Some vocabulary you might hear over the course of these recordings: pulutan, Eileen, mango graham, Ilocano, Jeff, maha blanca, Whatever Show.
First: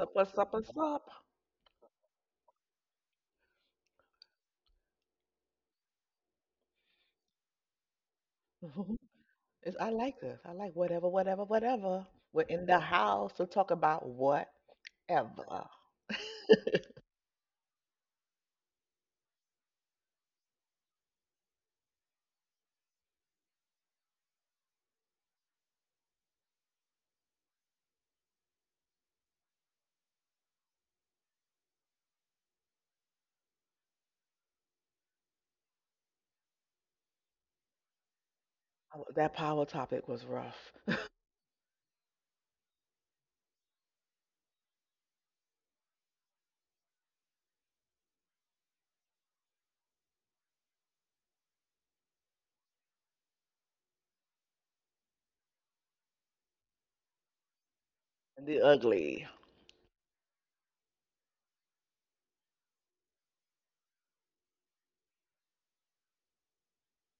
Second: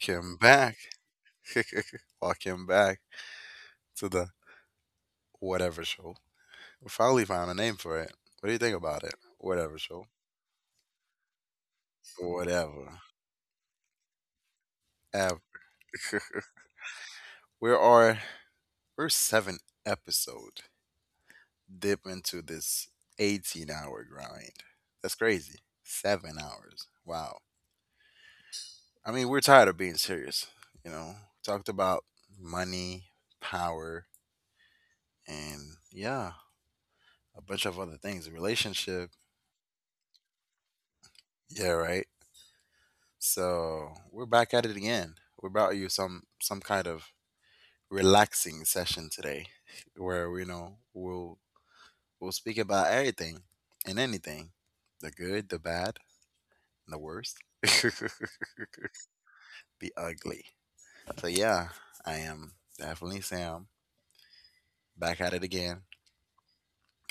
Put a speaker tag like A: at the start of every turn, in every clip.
A: up? What's up? What's
B: back.
A: up?
B: Welcome back to the Whatever Show. We finally found a name for it. What do you think about it? Whatever
A: I
B: Show.
A: like this. I like whatever, whatever, whatever. We're in the
B: Whatever.
A: house to talk about whatever.
B: Ev-
A: Oh.
B: we are, we're seven episode dip into this 18-hour grind. That's crazy. 7 hours. Wow. I mean, we're tired of being serious. You know, talked about money, power, and yeah, a bunch of other things, relationship.
A: That power topic was rough.
B: Yeah, right. So we're back at it again. We brought you some kind of relaxing session today, where we'll speak about everything and anything, the good, the bad, and the worst, the
A: And the ugly.
B: ugly. So yeah, I am definitely Sam back at it again,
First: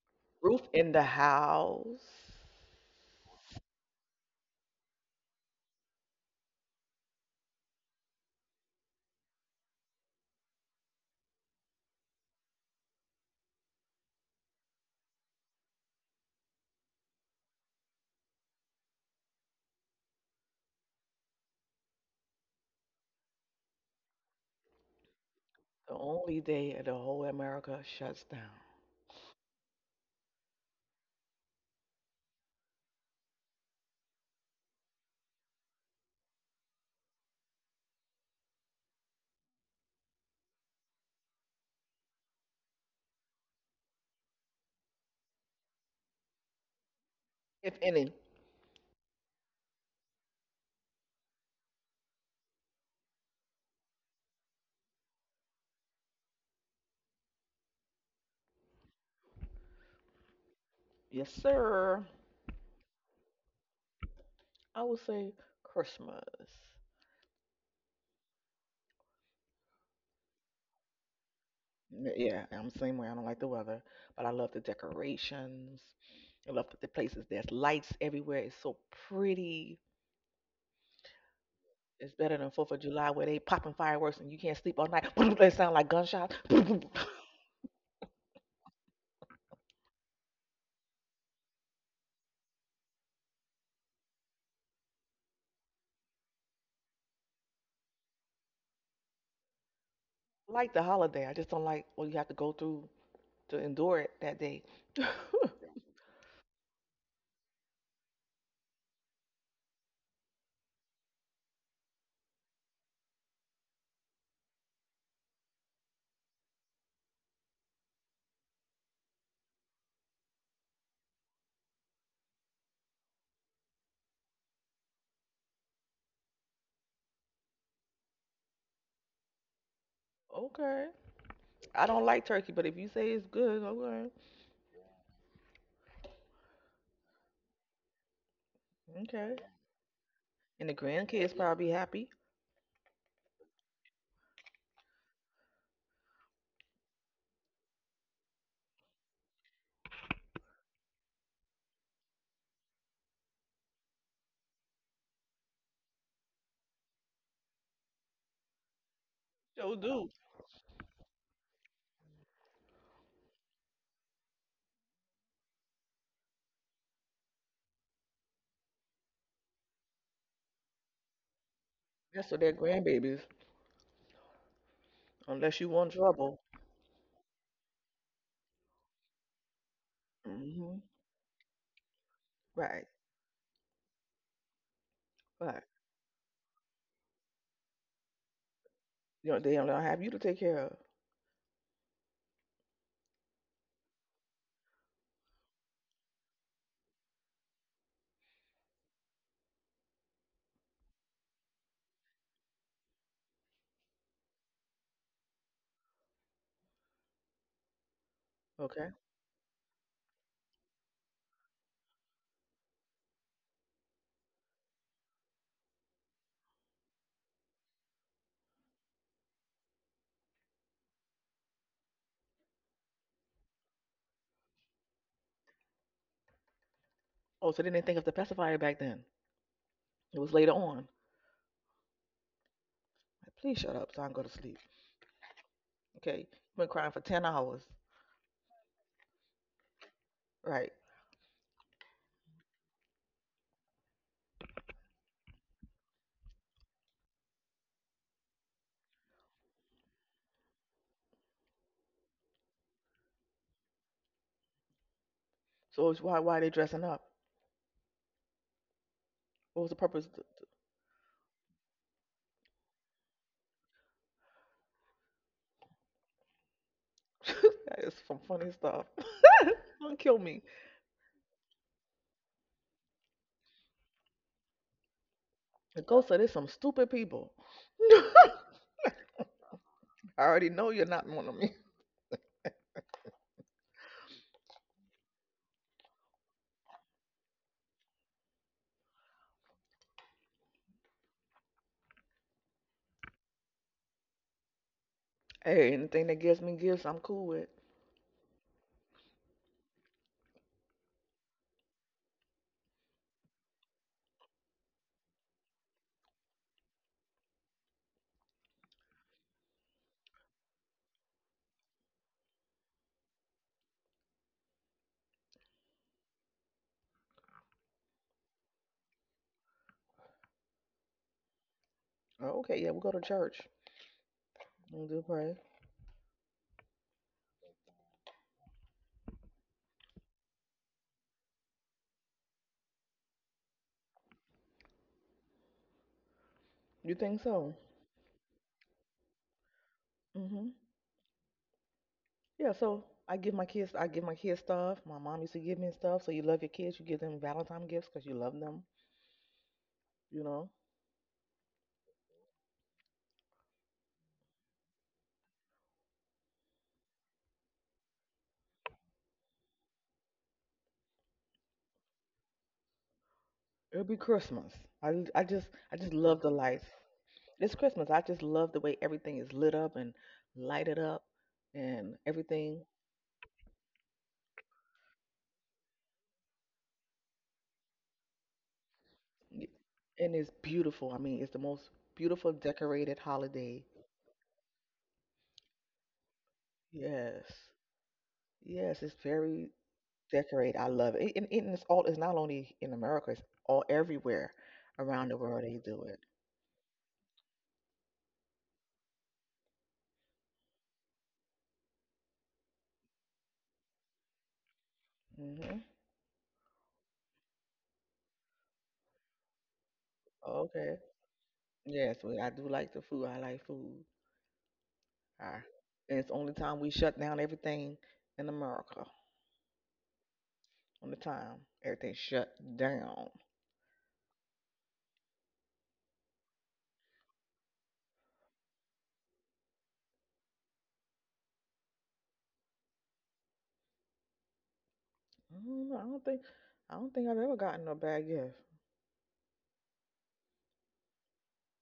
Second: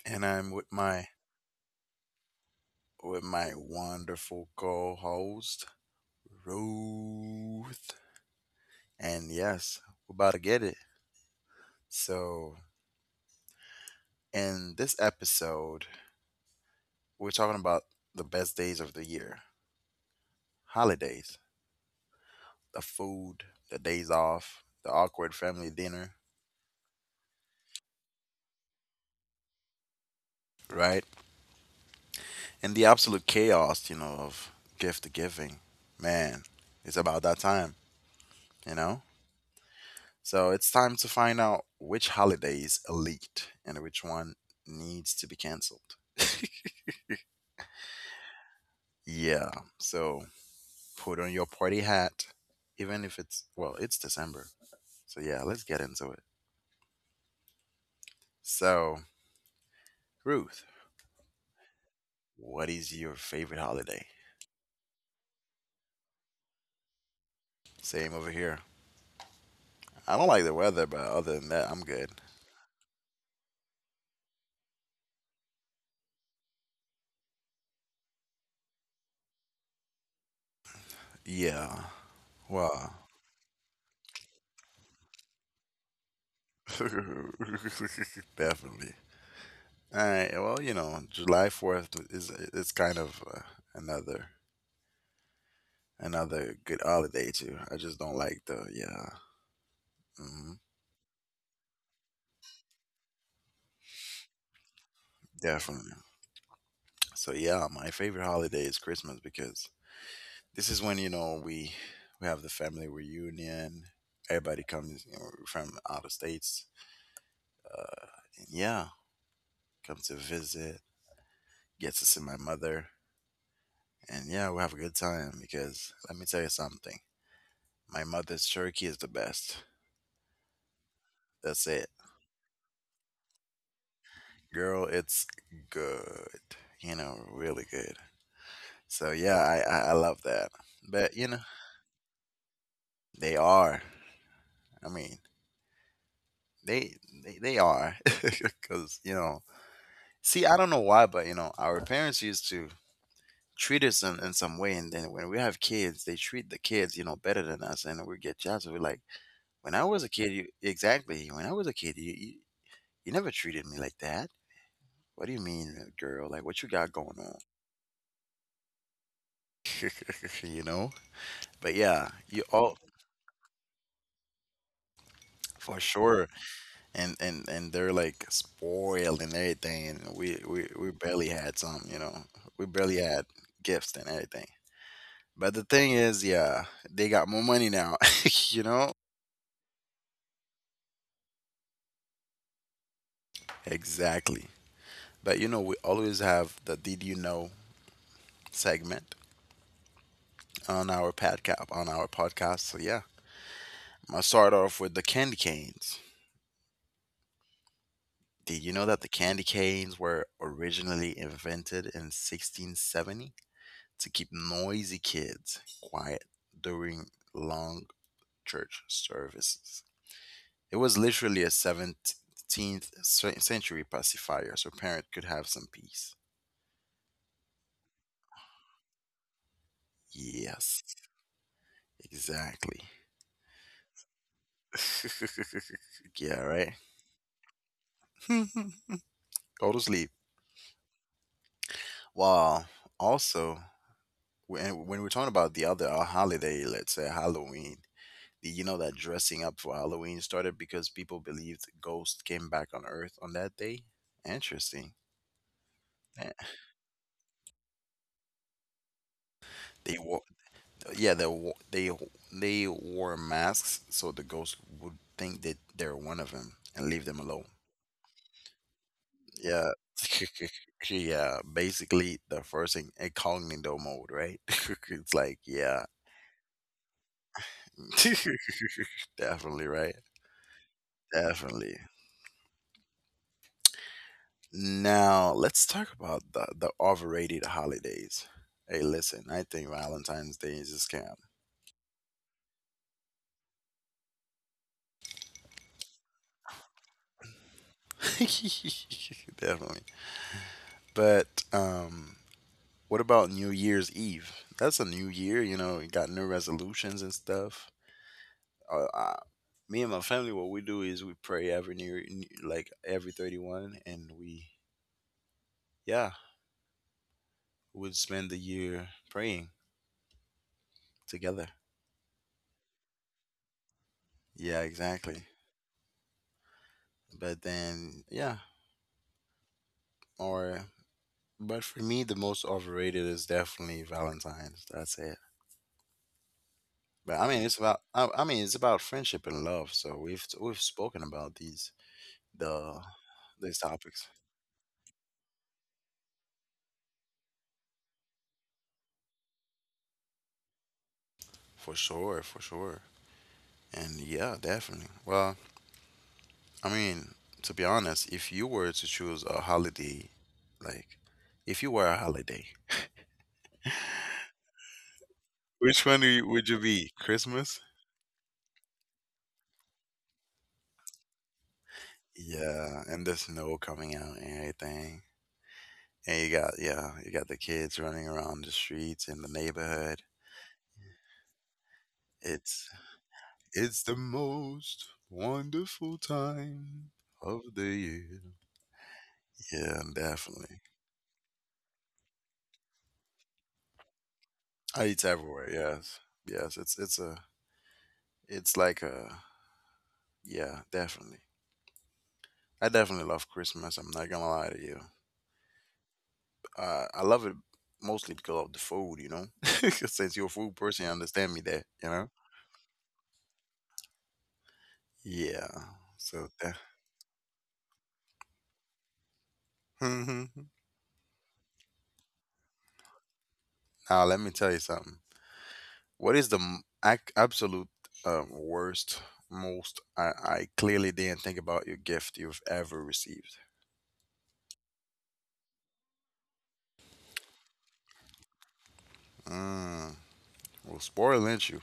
B: and I'm
A: Roof in the house.
B: with my wonderful co-host Ruth. And yes, we're about to get it. So in this episode, we're talking about the best days of the year, holidays, the food, the days off, the awkward family
A: The
B: dinner,
A: only day the whole America shuts down,
B: right? And the absolute chaos, of gift giving. Man, it's about that time, you know? So it's time to find out which holidays is elite and which one needs to be canceled.
A: if any.
B: Yeah, so put on your party hat, even if it's, well, it's December. So yeah, let's get into it. So, Ruth,
A: Yes, sir.
B: what is your favorite holiday?
A: I would say Christmas.
B: Same over here. I don't like the weather, but other than that, I'm good.
A: Yeah, I'm the same way. I don't like the weather, but I love the decorations. I love the places. There's lights everywhere. It's so pretty.
B: Yeah.
A: It's better than Fourth of
B: Wow.
A: July where they popping fireworks and you can't sleep all night. That sound like gunshots. I
B: Definitely. All right. Well, you know, July 4th is it's kind of another another good holiday too. I just don't like the yeah. hmm
A: like the holiday. I just don't like what you have to go through to endure it that day.
B: Definitely. So yeah, my favorite holiday is Christmas because this is when we have the family reunion. Everybody comes, you know, from out of states. Uh, and yeah, come to visit, get to see my mother, and yeah, we'll have a good time because let me tell you something. My mother's turkey is the best.
A: Okay.
B: That's it.
A: I don't like turkey, but if you say it's good, okay.
B: Girl, it's good. You know, really good. So yeah,
A: Okay.
B: I love that.
A: And the
B: But you know,
A: grandkids probably happy.
B: they are. I mean, they they are. Because, you know, see, I don't know why, but you know, our parents used to treat us in some way. And then when we have kids, they treat the kids, you know, better than us. And we get jealous. We're like, when
A: So
B: I was a
A: do.
B: kid, you exactly. When I was a kid, you you never treated me like that. What do you mean, girl? Like what you got going on? you know? But yeah,
A: That's
B: you
A: what they're
B: all
A: grandbabies. Unless you
B: for
A: want
B: sure.
A: trouble.
B: And and they're like spoiled and everything. And we we
A: Hmm.
B: we barely had some. You know, we
A: Right.
B: barely had gifts and everything. But the
A: Right.
B: thing is, yeah, they got more money now. you know?
A: You know, they don't have you to take care of.
B: Exactly. But you know, we always have the "Did you know?" segment on our podcast. So yeah. I'll start off with the candy canes. Did you know
A: Okay.
B: that the candy canes were originally invented in 1670 to keep noisy kids quiet during long church services? It was literally a 17th century pacifier so parents could have some peace.
A: Oh, so they didn't think of the pacifier back then. It was later on.
B: Yes, exactly.
A: Please shut up so I can go to sleep. Okay,
B: yeah,
A: you've
B: right?
A: been crying for 10 hours,
B: Go to sleep.
A: right?
B: Well, also, when we're talking about the other holiday, let's say Halloween, you know that dressing up for Halloween started because people believed ghosts came back on Earth on that day. Interesting.
A: So it's why
B: Eh,
A: why are they dressing up? What was the
B: They
A: purpose?
B: wore, yeah, they wore, they they wore masks so the ghosts would think that they're one of them and leave them alone.
A: That is some funny stuff.
B: Yeah,
A: Don't kill me.
B: yeah. Basically, the first thing incognito mode, right? it's like, yeah,
A: The ghost said there's some stupid people.
B: definitely, right?
A: I already know you're not one of me.
B: Definitely. Now let's talk about the overrated holidays. Hey, listen, I think Valentine's Day is a scam.
A: Hey, anything that gives me gifts, I'm cool with.
B: Definitely. But what about New Year's Eve? That's a new year, you know, you got new resolutions and stuff. Uh, uh, Me and my family, what we do is we pray every like every 31, and we, yeah, would spend the year praying together.
A: Oh, okay, yeah, we go to church.
B: Yeah,
A: We do
B: exactly.
A: pray.
B: But then, yeah, or but for me, the most overrated is definitely Valentine's. That's it.
A: You
B: But
A: think
B: I mean, it's
A: so?
B: about I mean, it's about friendship and love. So we've
A: Hmm.
B: we've spoken about
A: Yeah.
B: the
A: So I give my
B: these
A: kids, I
B: topics
A: give my kids stuff. My mom used to give me stuff. So you love your kids, you give them Valentine gifts because you love them. You know.
B: for sure, for sure. And yeah, definitely. Well, I mean, to be honest, if you were to choose a holiday, like if you were a holiday,
A: It'll be Christmas. I I just I
B: which
A: just
B: one do you,
A: love the
B: would you
A: lights.
B: be?
A: It's
B: Christmas?
A: Christmas. I just love the way everything is lit up and lighted up and everything.
B: Yeah, and the snow coming out and everything. And you got yeah, you got the kids running around the streets in the
A: y-
B: neighborhood.
A: and it's beautiful. I mean, it's the most beautiful
B: It's
A: decorated holiday.
B: it's the most wonderful time of
A: Yes.
B: the year.
A: Yes, it's very
B: Yeah,
A: decorated.
B: definitely.
A: I love it. And it's not only in America, it's all everywhere
B: I eat
A: around the world
B: everywhere.
A: they do
B: Yes,
A: it.
B: yes. It's a it's like a yeah, definitely. I definitely love Christmas. I'm not gonna lie to you.
A: Hmm.
B: I love it mostly because of the food. You know, since you're a food
A: Okay.
B: person, you understand me there. You
A: Yes,
B: know.
A: we. I do like the food. I like food. I,
B: Yeah.
A: and it's the
B: So
A: only
B: that.
A: time we shut down everything in America.
B: Now
A: On the time everything shut down.
B: let me tell you something. What is the absolute worst, most I clearly didn't think about your gift you've ever received?
A: I don't know. I don't think I've ever gotten a bad gift.
B: Mm, well, spoil, ain't you?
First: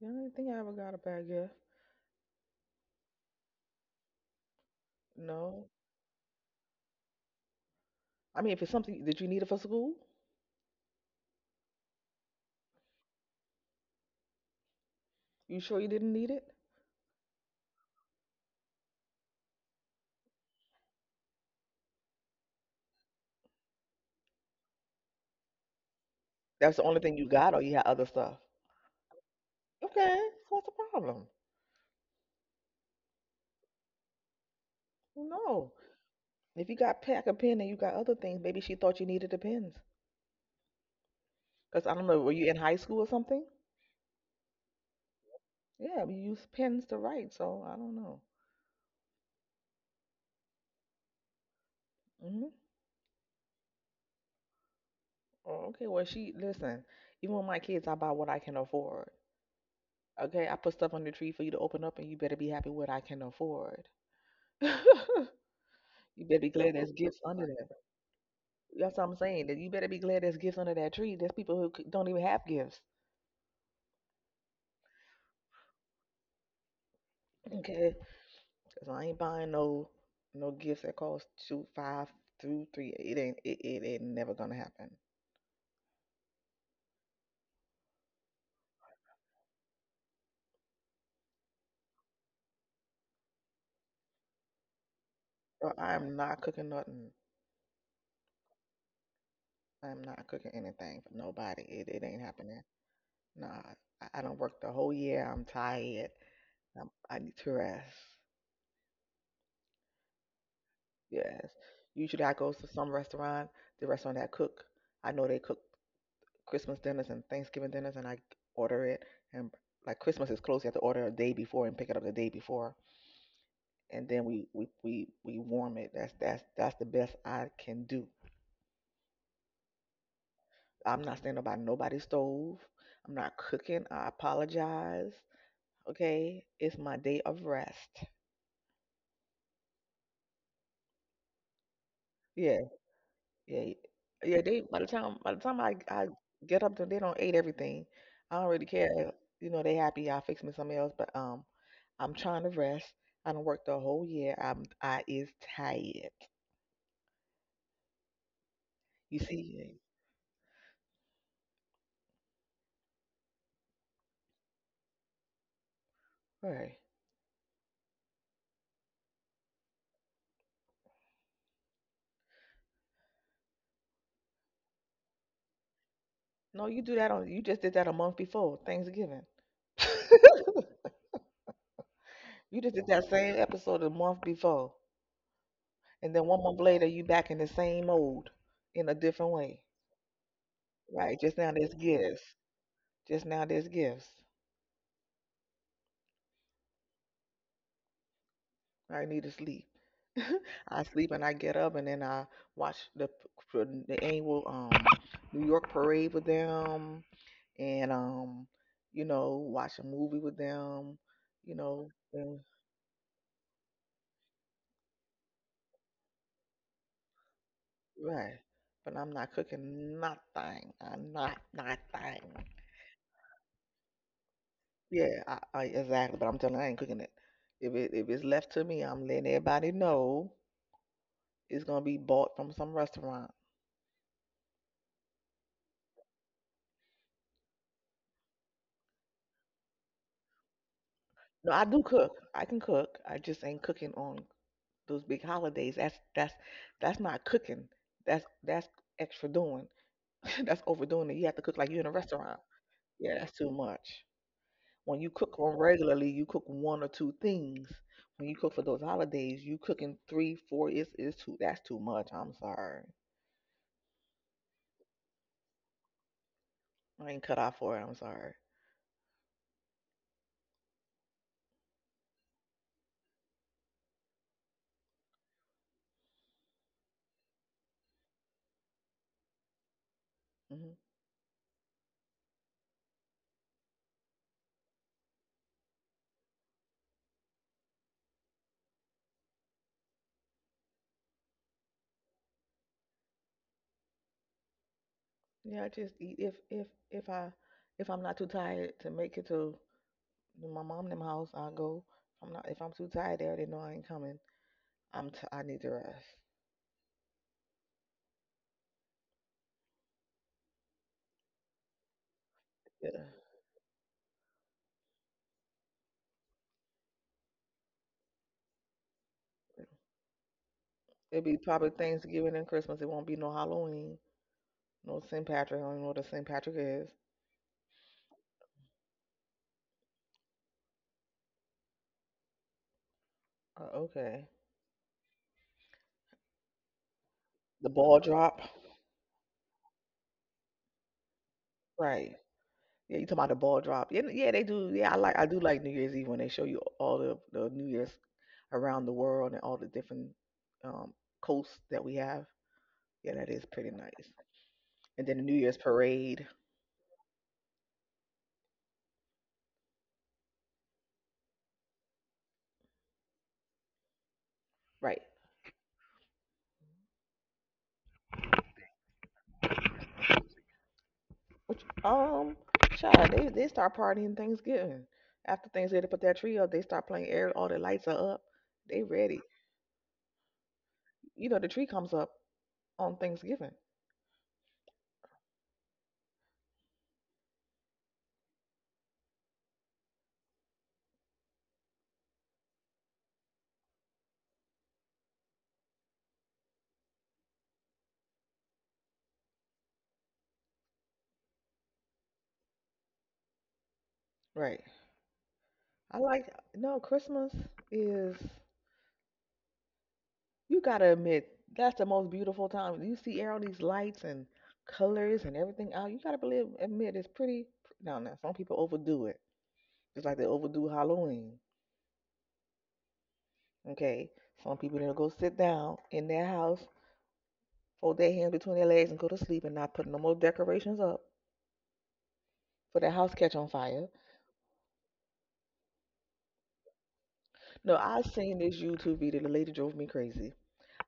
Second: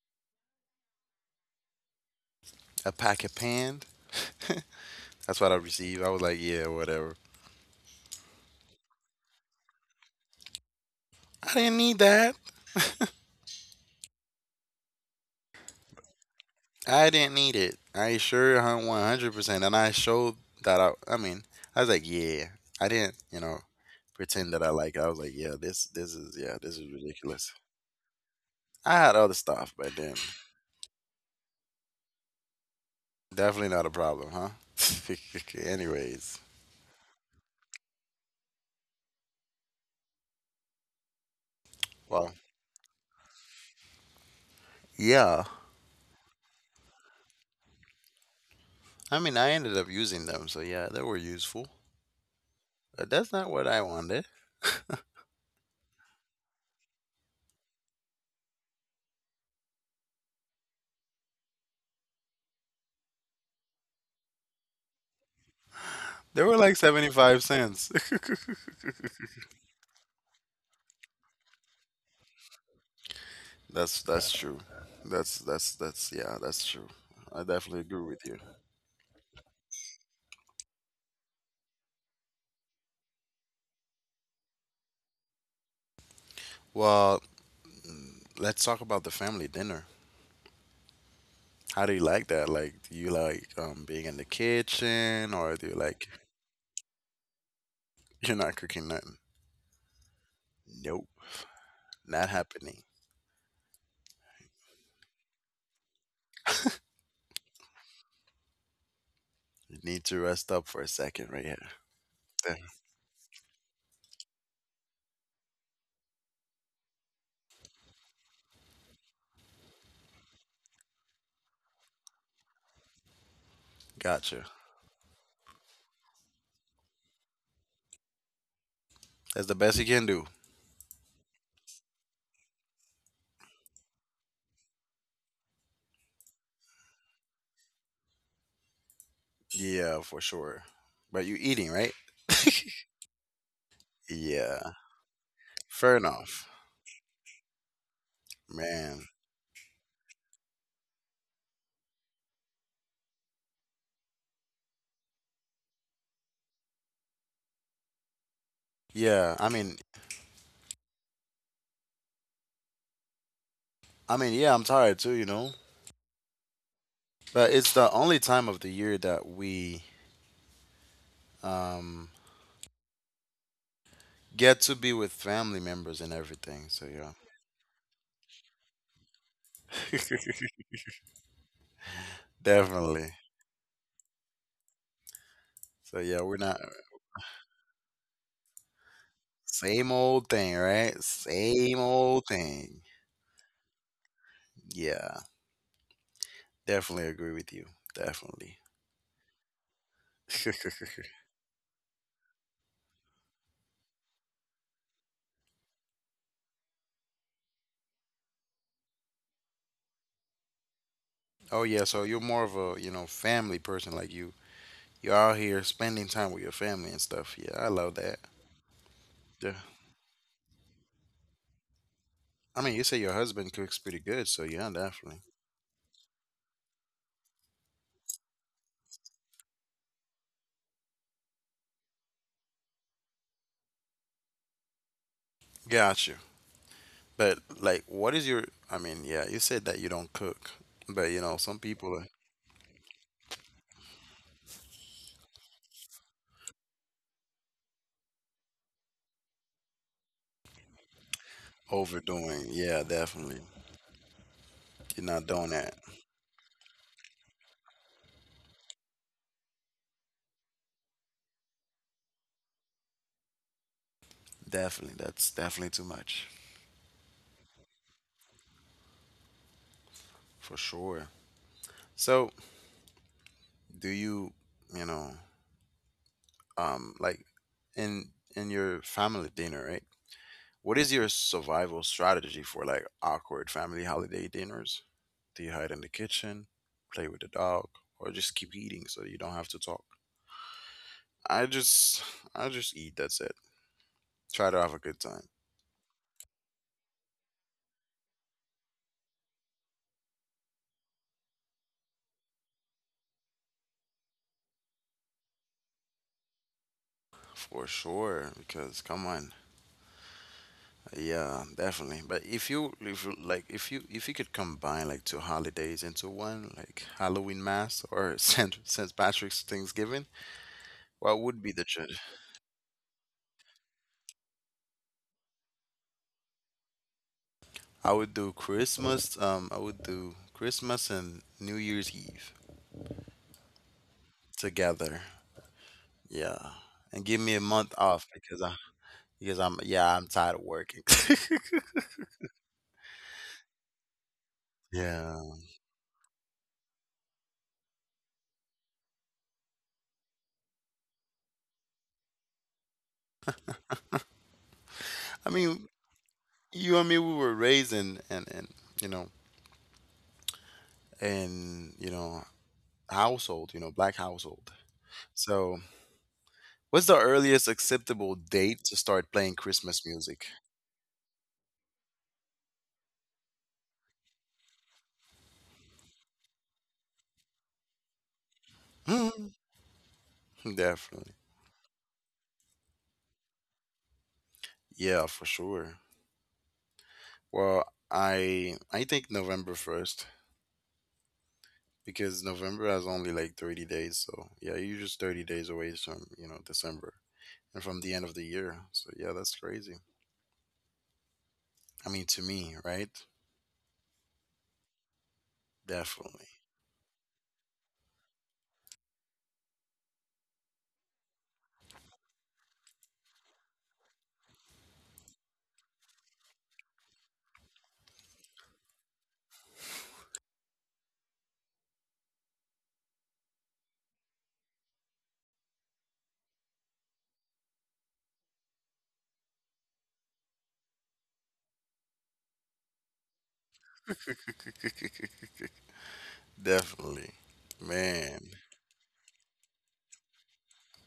A: Yeah, I don't think I ever got a bad gift.
B: A pack of panned? That's what I
A: No.
B: received. I was like, yeah, whatever.
A: I mean, if it's something that you needed for school,
B: I didn't need that.
A: you sure you didn't need it?
B: I didn't need it. I sure 100%. And I showed that I mean, I was like, yeah. I didn't, you know, pretend that I like it. I was like, yeah, yeah,
A: That's
B: this
A: the
B: is
A: only thing you got,
B: ridiculous.
A: or you had other stuff.
B: I had other stuff, but
A: Okay,
B: then
A: so what's the problem?
B: definitely not a problem, huh?
A: Well, no.
B: Anyways,
A: If you got pack a pen and you got other things, maybe she thought you needed the pens. Cause I don't know, were
B: well,
A: you in high school or something?
B: yeah.
A: Yeah, we use pens to write, so I don't know.
B: I mean, I ended up using them, so yeah, they were useful.
A: Hmm.
B: But that's not what I wanted.
A: Oh, okay, well she listen. Even with my kids, I buy what I can afford. Okay, I put stuff on the tree for you to open up, and you better be happy what I can afford. You better
B: They
A: be
B: were
A: glad
B: like
A: there's gifts
B: 75
A: under there.
B: cents.
A: That's what I'm saying. That you better be glad there's gifts under that tree. There's people who don't even have gifts.
B: That's true. That's yeah, that's true. I definitely
A: Okay,
B: agree with you.
A: so I ain't buying no gifts that cost two, five, two, three. It ain't never gonna happen.
B: Well, mm, let's talk about the family dinner. How do you like that? Like, do you like being in the kitchen, or do
A: Bro,
B: you
A: I
B: like
A: am not cooking nothing.
B: you're not cooking nothing?
A: I'm not cooking anything
B: Nope,
A: for nobody. It ain't
B: not
A: happening.
B: happening.
A: Nah, I don't work the whole year. I'm tired. I need to rest.
B: You need to rest up for a second right
A: Yes.
B: here.
A: Usually I go to some restaurant, the restaurant that cook. I know they cook Christmas dinners and Thanksgiving dinners, and I order it. And like Christmas is close, you have to order a day before and pick it up the day before. And then
B: Gotcha.
A: we warm it. That's the best I can do.
B: That's the best you can do.
A: I'm not standing by nobody's stove. I'm not cooking. I apologize. Okay? It's my day of rest.
B: Yeah, for sure. But you eating, right?
A: Yeah. Yeah, yeah. They
B: Yeah.
A: by the time I
B: Fair
A: I
B: enough.
A: get up to, they don't ate everything. I don't really
B: Man.
A: care. You know, they happy. I fix me something else, but I'm trying to rest. I don't work the whole year. I is tired. You
B: Yeah,
A: see,
B: I mean yeah, I'm tired too, you know.
A: right?
B: But it's the only time of the year that we um get to be with family members and
A: No,
B: everything.
A: you
B: So
A: do that
B: yeah.
A: on. You just did that a month before Thanksgiving. You just did that
B: Definitely.
A: same episode a month before,
B: So
A: and
B: yeah,
A: then
B: we're
A: one month
B: not
A: later, you back in the same mode in a different way.
B: same old thing, right?
A: Right? Just now, there's
B: Same
A: gifts.
B: old thing.
A: Just now, there's gifts.
B: Yeah. Definitely agree with you. Definitely.
A: I need to sleep. I sleep and I get up and then I watch the annual New York parade with them, and watch a movie with them, you
B: Oh yeah,
A: know
B: so you're
A: and
B: more of a, you know, family person. Like you you're out here spending time with your family and stuff. Yeah, I love that.
A: Right. But I'm not
B: Yeah.
A: cooking nothing. I'm not nothing.
B: I mean you say your husband cooks pretty good, so yeah, definitely.
A: Yeah, I exactly. But I'm telling you, I ain't cooking it. If it's left to me, I'm letting everybody know it's gonna be bought from some restaurant.
B: Got you. But like what is your I mean, yeah, you said that you don't cook. But you know,
A: No,
B: some
A: I do
B: people are
A: cook. I can cook. I just ain't cooking on those big holidays. That's not cooking. That's extra doing. That's overdoing it. You have to cook like you're in a restaurant.
B: overdoing. Yeah,
A: Yeah, that's
B: definitely.
A: too much. When
B: You're
A: you
B: not
A: cook
B: doing
A: on
B: that.
A: regularly, you cook one or two things. When you cook for those holidays, you cooking three, four. It's is too. That's too much. I'm sorry.
B: Definitely. That's definitely too much.
A: I ain't cut out for it. I'm sorry.
B: For sure. So do you you know, like in in your family dinner, right?
A: Hmm.
B: What is your survival strategy for like awkward family holiday dinners? Do you hide in the kitchen, play with the dog, or just keep eating so you don't have to talk? I just I just eat, that's it. Try to have a good time.
A: Yeah, I just eat. If I'm not too tired to make it to my mom them house, I'll go. I'm not. If I'm too tired, they already know I ain't coming. I need to rest.
B: For sure, because come on, yeah, definitely. But
A: Yeah.
B: if you could combine like two holidays into one, like Halloween Mass or Saint Patrick's Thanksgiving, what
A: It'll be
B: would be the
A: probably
B: tradition?
A: Thanksgiving and Christmas. It won't be no Halloween, no St. Patrick. I don't even know what a St. Patrick is.
B: I would do Christmas. I would do Christmas and New Year's Eve
A: Okay.
B: together. Yeah, and give me a
A: The
B: month
A: ball
B: off
A: drop.
B: because I because I'm yeah I'm tired of working.
A: Right. Yeah, you talking about the ball drop. Yeah, yeah, they do. Yeah,
B: Yeah.
A: I do like New Year's Eve when they show you all the New Year's around the world and all the different um coasts that we have. Yeah, that is pretty nice. And then the
B: I
A: New Year's
B: mean,
A: parade.
B: you and me, we were raised in, you know, in, you know, household, you know, black household.
A: Right.
B: So what's the earliest acceptable date to start playing Christmas music?
A: Which child, they start partying Thanksgiving. After Thanksgiving they put that tree up, they start playing air, all the lights are up. They ready.
B: Hmm, definitely.
A: You know, the tree comes up on Thanksgiving.
B: Yeah, for sure. Well, I think November 1st because November has only like 30 days, so yeah, you're just 30 days away from, you know, December and from the end of the year. So yeah, that's crazy. I mean, to me, right?
A: Right. I like,
B: Definitely.
A: no, Christmas is, you gotta admit, that's the most beautiful time. You see all these lights and colors and everything out. You gotta believe, admit, it's pretty. Now, some people overdo it, just like they overdo Halloween. Okay, some people then go sit down in their house, fold their hands between their legs, and go to sleep, and not put no more decorations up for their house catch on fire.
B: Definitely.
A: No, I
B: Man.
A: seen this YouTube video. The lady drove me crazy.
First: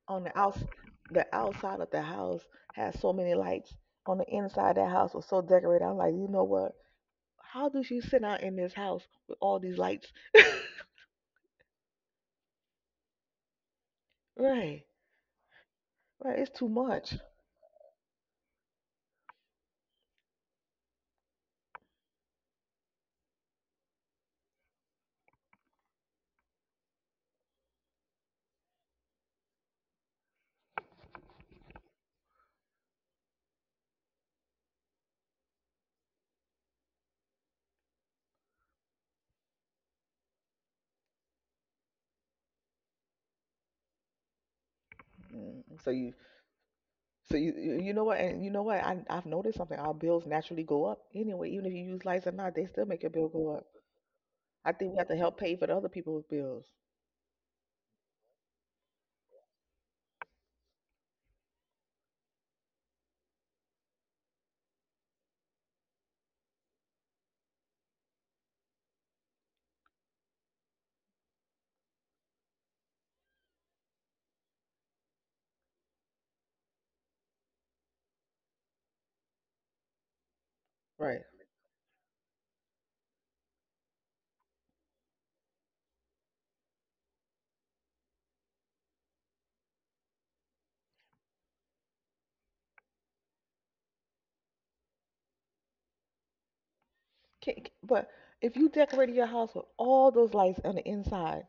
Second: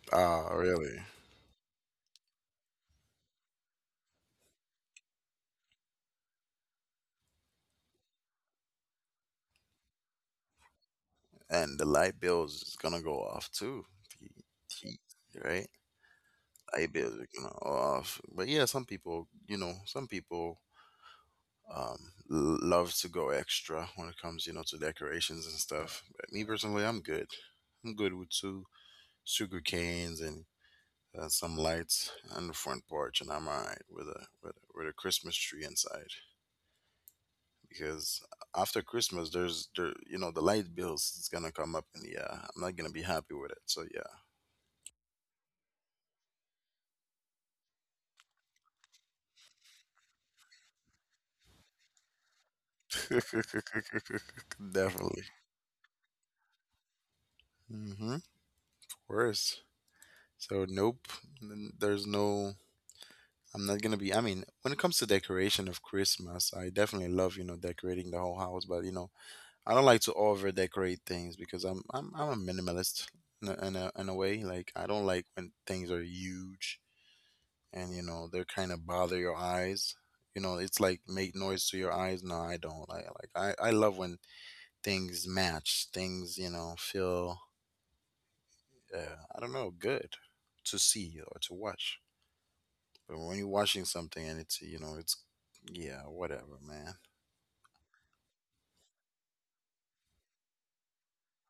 A: On the
B: Ah,
A: outs
B: really?
A: The outside of the house has so many lights. On the inside of that house was so decorated. I'm like, you know what? How do she sit out in this house with all these lights?
B: And the light bills is gonna go off too.
A: Right,
B: Gee, Right?
A: right. It's too
B: Ideas
A: much.
B: are kind of off. But yeah, some people, you know, some people um, love to go extra when it comes, you know, to decorations and stuff. But me personally, I'm good. I'm good with two sugar canes and some lights on the front porch, and I'm alright with a with a Christmas tree inside. Because after Christmas, there's there, you know, the light bills is gonna come up, and yeah, I'm not gonna be happy with it. So
A: Mm, So you, so you know what? And you know what? I've noticed something. Our bills naturally go up anyway, even if you use lights or not. They still make your
B: yeah,
A: bill go up. I think we have to
B: definitely.
A: help pay for the other people's bills.
B: Mm-hmm. Worse. So nope, there's no. I'm not gonna be. I mean, when it comes to decoration of Christmas, I definitely love decorating the whole house, but I don't like to over decorate things because I'm a minimalist in a way. Like I don't like when things are huge and they're kind of bother your eyes. You know, it's like
A: Right.
B: make noise to your eyes. No, I don't. I I love when things match. Things feel. Uh, I don't know, good to see or to watch. But when you're watching something and it's, you know, it's, yeah, whatever, man.
A: Can, but if you decorated your house with all those lights on the inside.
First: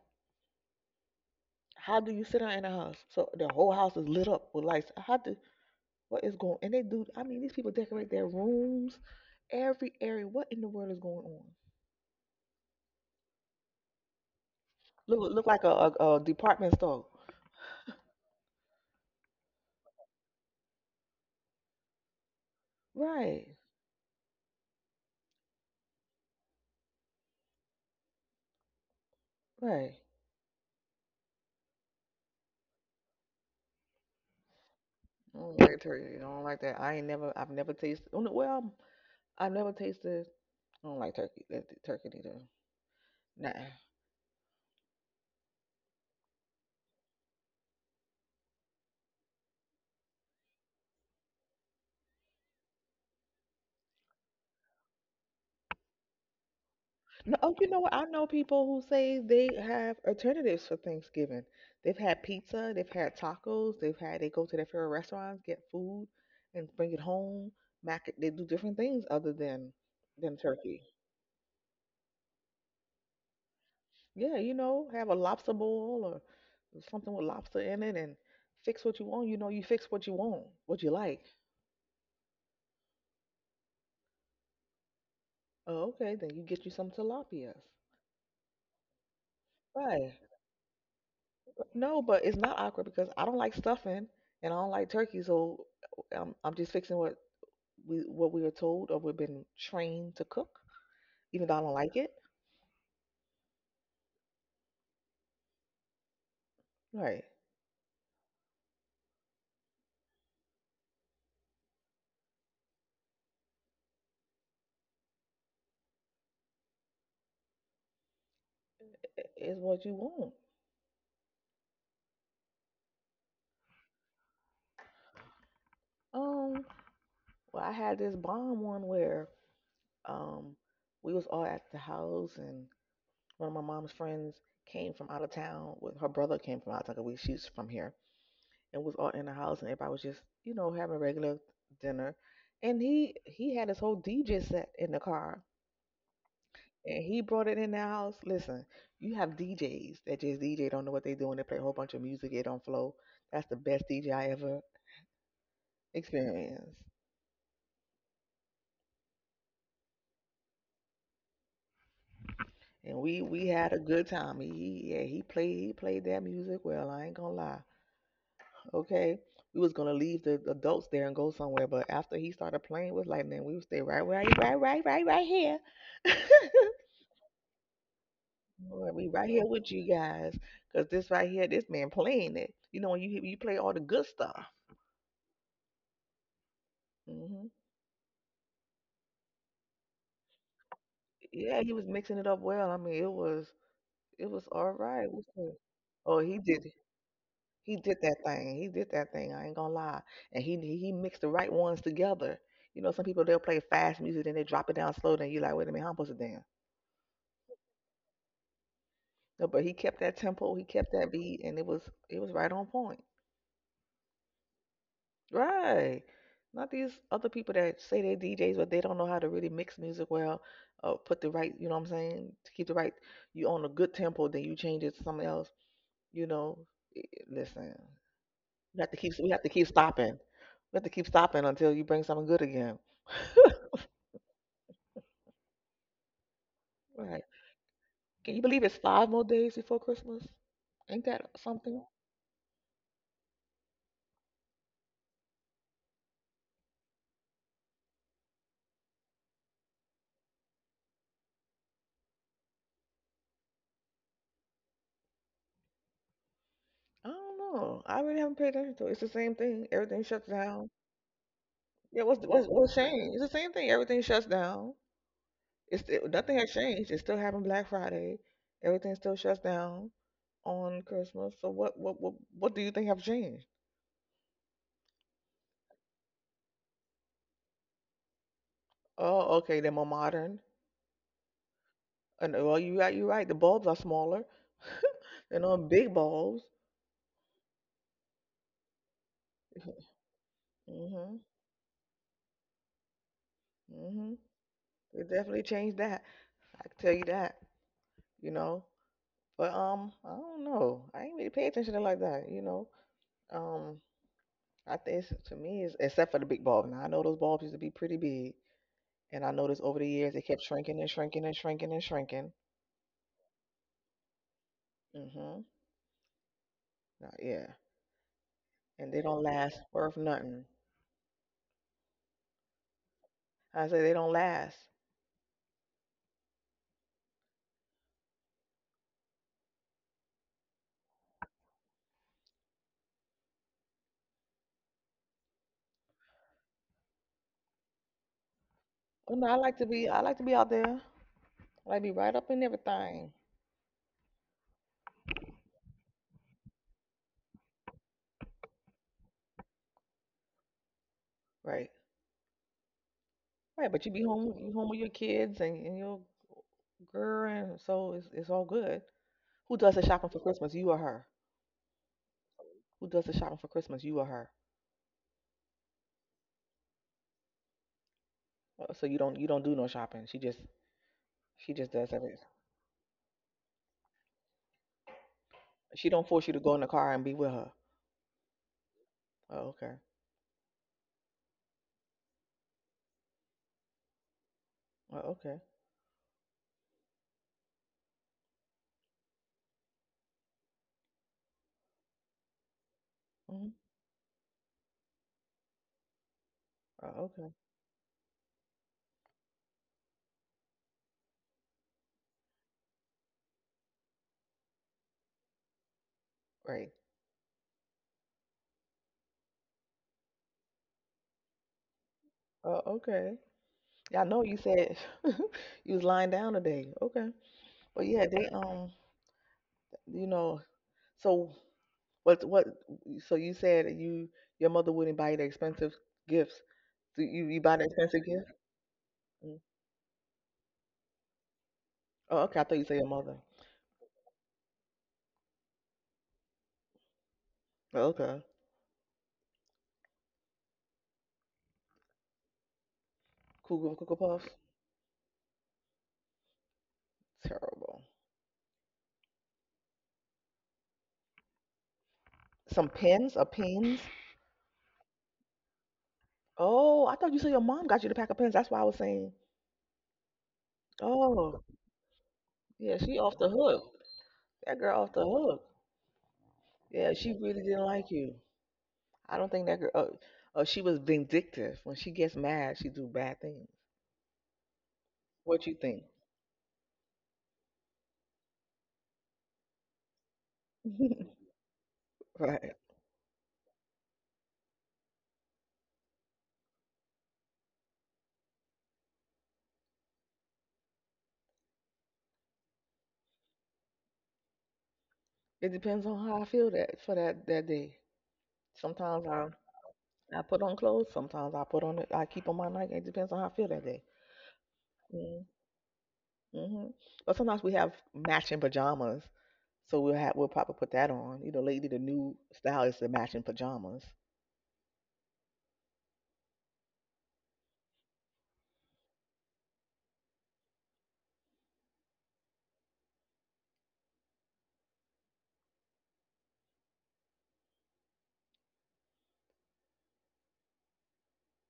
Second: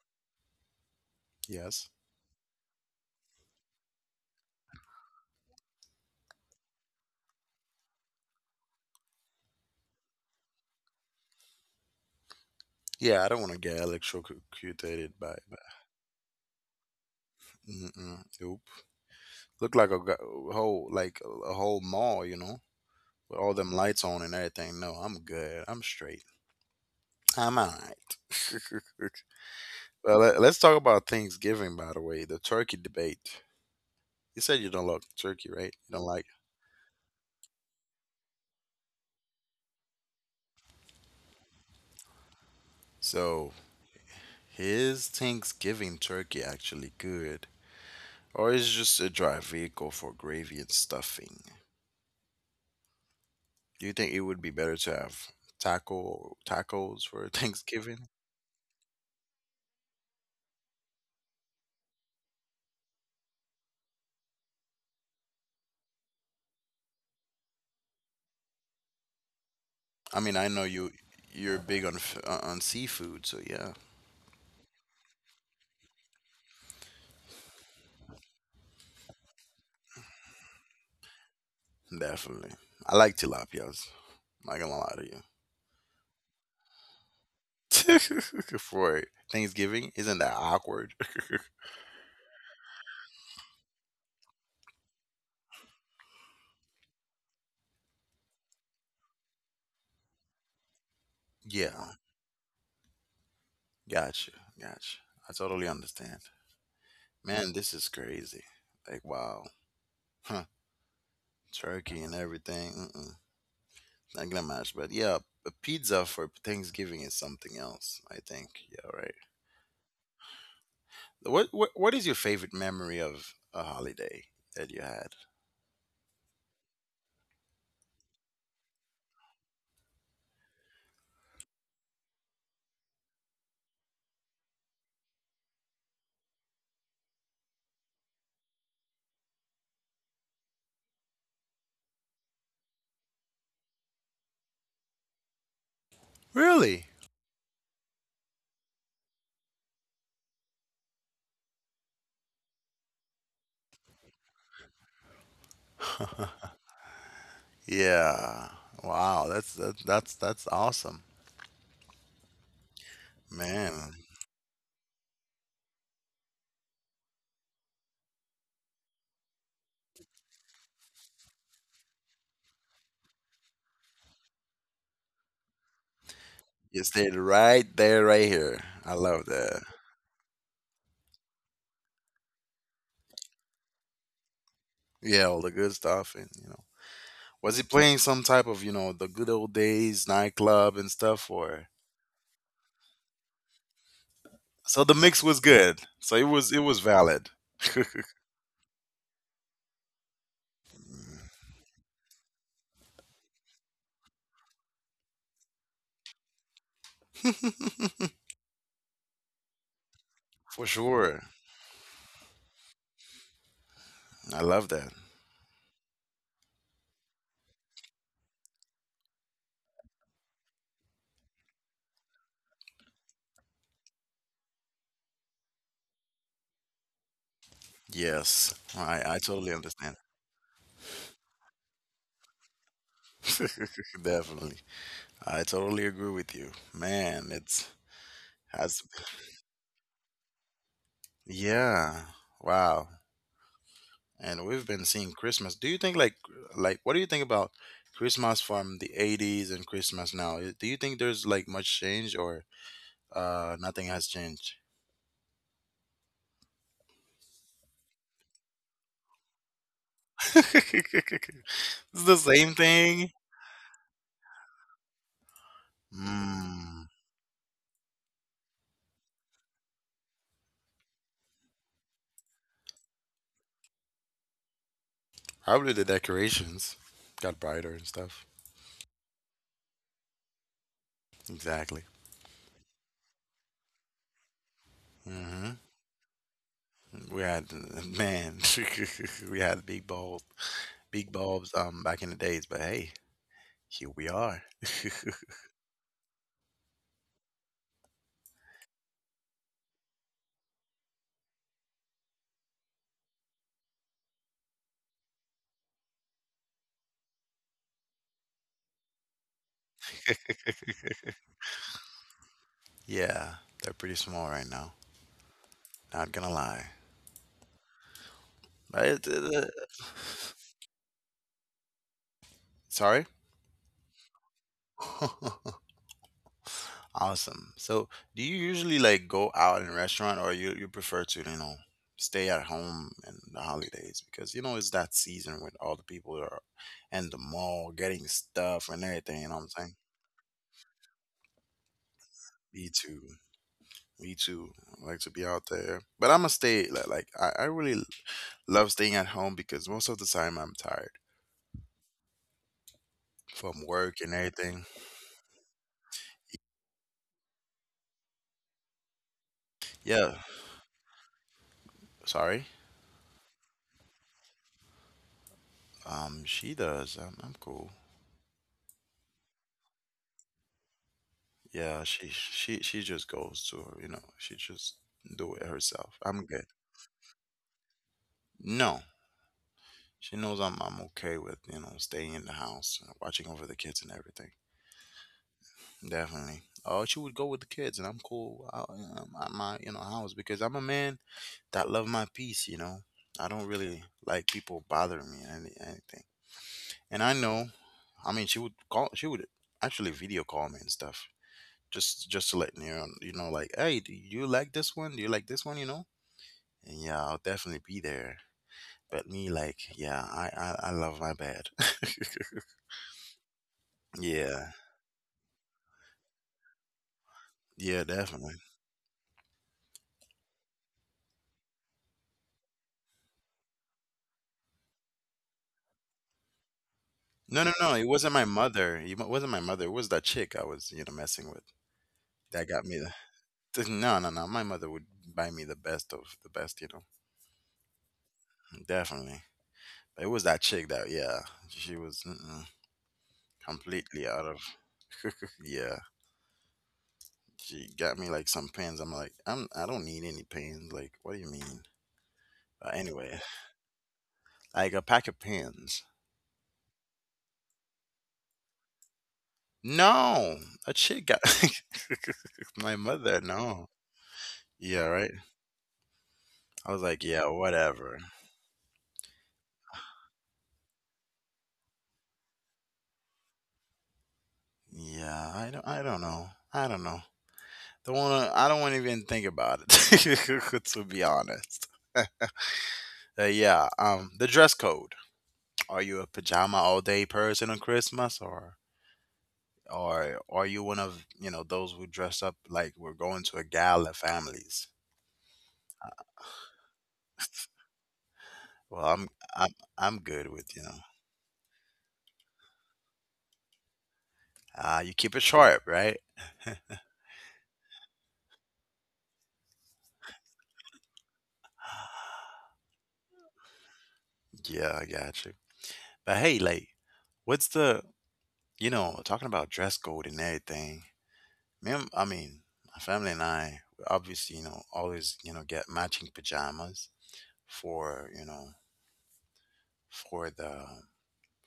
B: Yes.
A: How do you sit down in a house? So the whole house is lit up with lights. How do what is going? And they do. I mean, these people decorate their rooms, every area. What in the world is going on?
B: Yeah, I don't want to get electrocuted
A: Look,
B: by,
A: look like a department store.
B: mm-mm, oop. Look like a whole, like a whole mall, you know, with
A: Right,
B: all them lights on and everything. No, I'm good. I'm straight. I'm all right.
A: right.
B: Well, let's talk about Thanksgiving, by the way, the turkey debate. You said you don't like
A: I
B: turkey,
A: don't
B: right?
A: like
B: You don't
A: turkey. I
B: like it.
A: don't like that. I ain't never. I've never tasted. Oh, no. Well, I've never tasted. I don't like turkey. That turkey either.
B: So,
A: Nah.
B: his Thanksgiving turkey actually good. Or is just a dry vehicle for gravy and stuffing? Do you think it would be better to have tacos for
A: No, oh, you know what?
B: Thanksgiving?
A: I know people who say they have alternatives for Thanksgiving. They've had pizza, they've had tacos, they go to their favorite restaurants, get food, and bring it home. Mac, they do different things other than
B: I mean,
A: than
B: I know
A: turkey.
B: you're big on on seafood, so yeah,
A: Yeah, you know, have a lobster bowl or something with lobster in it, and fix what you want. You know, you fix what you want, what you like.
B: definitely. I like tilapias. Not gonna lie
A: Oh, okay, then you get you some tilapias.
B: to you. For Thanksgiving,
A: Right.
B: isn't that awkward?
A: No, but it's not awkward because I don't like stuffing and I don't like turkey, so I'm just fixing what we are told or we've been trained to cook, even though I don't
B: Yeah,
A: like it.
B: gotcha, gotcha. I totally understand.
A: Right,
B: Man, this is crazy. Like, wow, huh? Turkey and everything. Mm-mm. Not gonna match, but yeah, a pizza for Thanksgiving is something else, I think. Yeah, right.
A: is what you want.
B: What is your favorite memory of a holiday that you had?
A: Um, well, I had this bomb one where um we was all at the house and one of my mom's friends came from out of town. With her brother came from out of town, 'cause We she's from here and was all in the house and everybody was just having a regular dinner. And he had his whole DJ set in the car,
B: Really?
A: and he brought it in the house. Listen, you have DJs that just DJ don't know what they're doing. They play a whole bunch of music. It don't flow. That's the best DJ I ever experienced.
B: Yeah. Wow. That's that's awesome,
A: And we had a
B: man.
A: good time. Yeah, he played that music well. I ain't gonna lie. Okay, we was gonna leave the adults there and go somewhere, but after he started playing, it was like, man, we would stay right right right right right right here.
B: You stayed right there, right here.
A: Lord,
B: I
A: we right
B: love
A: here
B: that.
A: with you guys, cause this right here, this man playing it. You know when you play all the good stuff.
B: Yeah, all the good stuff, and
A: Mm-hmm.
B: was he playing some type of the good old days nightclub and stuff,
A: Yeah,
B: or?
A: he was mixing it up well. I mean, it was all
B: So the
A: right.
B: mix
A: What's
B: was
A: that?
B: good. So
A: Oh, he
B: it
A: did
B: was valid.
A: he did that thing. He did that thing. I ain't gonna lie. And he mixed the right ones together. You know, some people they'll play fast music and they drop it down slow. Then you're like, wait a minute, how am I supposed to dance? No, but he kept that tempo. He
B: For
A: kept that
B: sure.
A: beat, and it was right on point.
B: I love that.
A: Right. Not these other people that say they're DJs, but they don't know how to really mix music well, put the right, you know what I'm saying, to keep the right. You on a good tempo, then you change it to something else. You know, i- listen,
B: Yes,
A: we have to keep
B: I
A: we have to
B: totally
A: keep
B: understand.
A: stopping. We have to keep stopping until you bring something good again.
B: Definitely. I totally agree with you.
A: Right.
B: Man, it's
A: Can you believe it's
B: has
A: 5 more days before Christmas? Ain't that something?
B: yeah. Wow. And we've been seeing Christmas. Do you think like what do you think about Christmas from the eighties and Christmas now? Do you think there's like much change or nothing has changed?
A: I don't know. I really haven't paid attention to it. It's the same thing. Everything shuts down. Yeah,
B: It's the
A: what's what's
B: same
A: what's
B: thing.
A: changed? It's the same thing. Everything shuts down. Nothing has
B: Mm,
A: changed. It's still having Black Friday. Everything still shuts down on Christmas. So what do you think have changed?
B: probably the decorations got brighter and stuff.
A: Oh, okay, they're more modern.
B: Exactly.
A: And well, you right, you right. The bulbs are smaller. They're
B: Mm-hmm.
A: on big bulbs.
B: We had man, we had big
A: Mhm,
B: bulbs back in the days, but hey, here we
A: mhm.
B: are.
A: It definitely changed that. I can tell you that. You know, but I don't know. I ain't really pay attention to it like that. You know, um, I think to me is except for the big bulb. Now I know those bulbs used to be pretty big, and I noticed over the years they kept shrinking and shrinking and shrinking and shrinking.
B: Yeah, they're pretty small right now.
A: Mhm.
B: Not gonna lie.
A: Yeah,
B: But
A: and they don't last worth nothing.
B: sorry.
A: I say they don't last.
B: Awesome. So, do you usually like go out in a restaurant, or you prefer to stay at home in the holidays because you know it's that season when all the people are in the mall getting stuff and
A: But no,
B: everything. You
A: I
B: know what I'm
A: like to
B: saying?
A: be. I like to be out there. I like to be right up in
B: Me too.
A: everything.
B: Me too. I like to be out there, but I'm gonna stay. Like I really love staying at home because most of the time I'm tired
A: Right. Right,
B: from
A: but you be
B: work and
A: home you home
B: everything.
A: with your kids and your girl, and so it's all good. Who does the shopping for
B: Yeah,
A: Christmas? You or her?
B: sorry.
A: Who does the shopping for Christmas? You or her?
B: She does. I'm cool.
A: So you don't do no shopping. She just
B: Yeah,
A: does everything.
B: she just goes to she just do it
A: She
B: herself.
A: don't force
B: I'm
A: you to
B: good.
A: go in the car and be with her.
B: No,
A: Oh, okay.
B: she knows I'm okay with staying in the house, watching over the kids and everything.
A: Oh, okay.
B: Definitely. Oh, she would go with the kids, and I'm cool out in my, you know house because I'm a man that love my peace, you know. I
A: Hmm.
B: don't really like people bothering me or anything.
A: Oh,
B: And I
A: okay.
B: know, I mean, she would call, she would actually video call me and stuff, just to let me know, you know, like, hey, do you like this one? Do you like this one? You know?
A: Right.
B: And yeah, I'll definitely be there. But me, like, yeah, I love my bed.
A: Oh, okay. Yeah, I know you
B: Yeah,
A: said you was lying down today. Okay. But
B: yeah,
A: yeah, they
B: definitely.
A: you know, so. What? So you said that your mother wouldn't buy you the expensive gifts. Do you
B: No,
A: buy
B: no,
A: the
B: no, it
A: expensive
B: wasn't my
A: gifts?
B: mother. Wasn't
A: Mm.
B: my mother. It was that chick I was, you know, messing with.
A: Oh, okay. I
B: That
A: thought you
B: got
A: said
B: me
A: your
B: the.
A: mother.
B: No, no, no. My mother would buy me the best of the best, you know.
A: Oh, okay.
B: Definitely. It was that chick that, yeah, she was mm-mm,
A: Cool Cocoa
B: completely
A: Puffs.
B: out of, yeah. She
A: Terrible.
B: got me like some pins. I'm like, I don't need any pins. Like, what do you mean?
A: Some
B: But
A: pens
B: anyway,
A: or pens.
B: like a pack of pins.
A: Oh, I thought you said your mom got you the pack of pens. That's why I was saying.
B: No, a chick got
A: Oh, yeah.
B: my
A: She off
B: mother.
A: the
B: No.
A: hook. That girl
B: Yeah,
A: off the
B: right.
A: hook.
B: I was
A: Yeah,
B: like,
A: she
B: yeah,
A: really didn't like
B: whatever.
A: you. I don't think that girl. She was vindictive. When she gets mad, she do bad things.
B: Yeah,
A: What you think?
B: I don't know. I don't know. Don't wanna, I don't wanna even think about it, to be honest.
A: Right.
B: Yeah, the dress code. Are you a pajama all day person on Christmas, or are you one of those who dress up like we're going to a gala families?
A: It depends on how I feel that for that that day.
B: Well,
A: Sometimes I
B: I'm I'm good
A: put on
B: with you know.
A: clothes. Sometimes I put on it. I keep on my night. It depends on how I feel that day.
B: You keep
A: Mm-hmm.
B: it sharp, right?
A: Mm-hmm. But sometimes we have matching pajamas, so we'll probably put that on. You know, lately the new style is the matching pajamas.
B: Yeah, I got you. But hey, like, what's the, you know, talking about dress code and everything, I mean, my family and I obviously, you know, always, you know, get matching pajamas for, you know, for the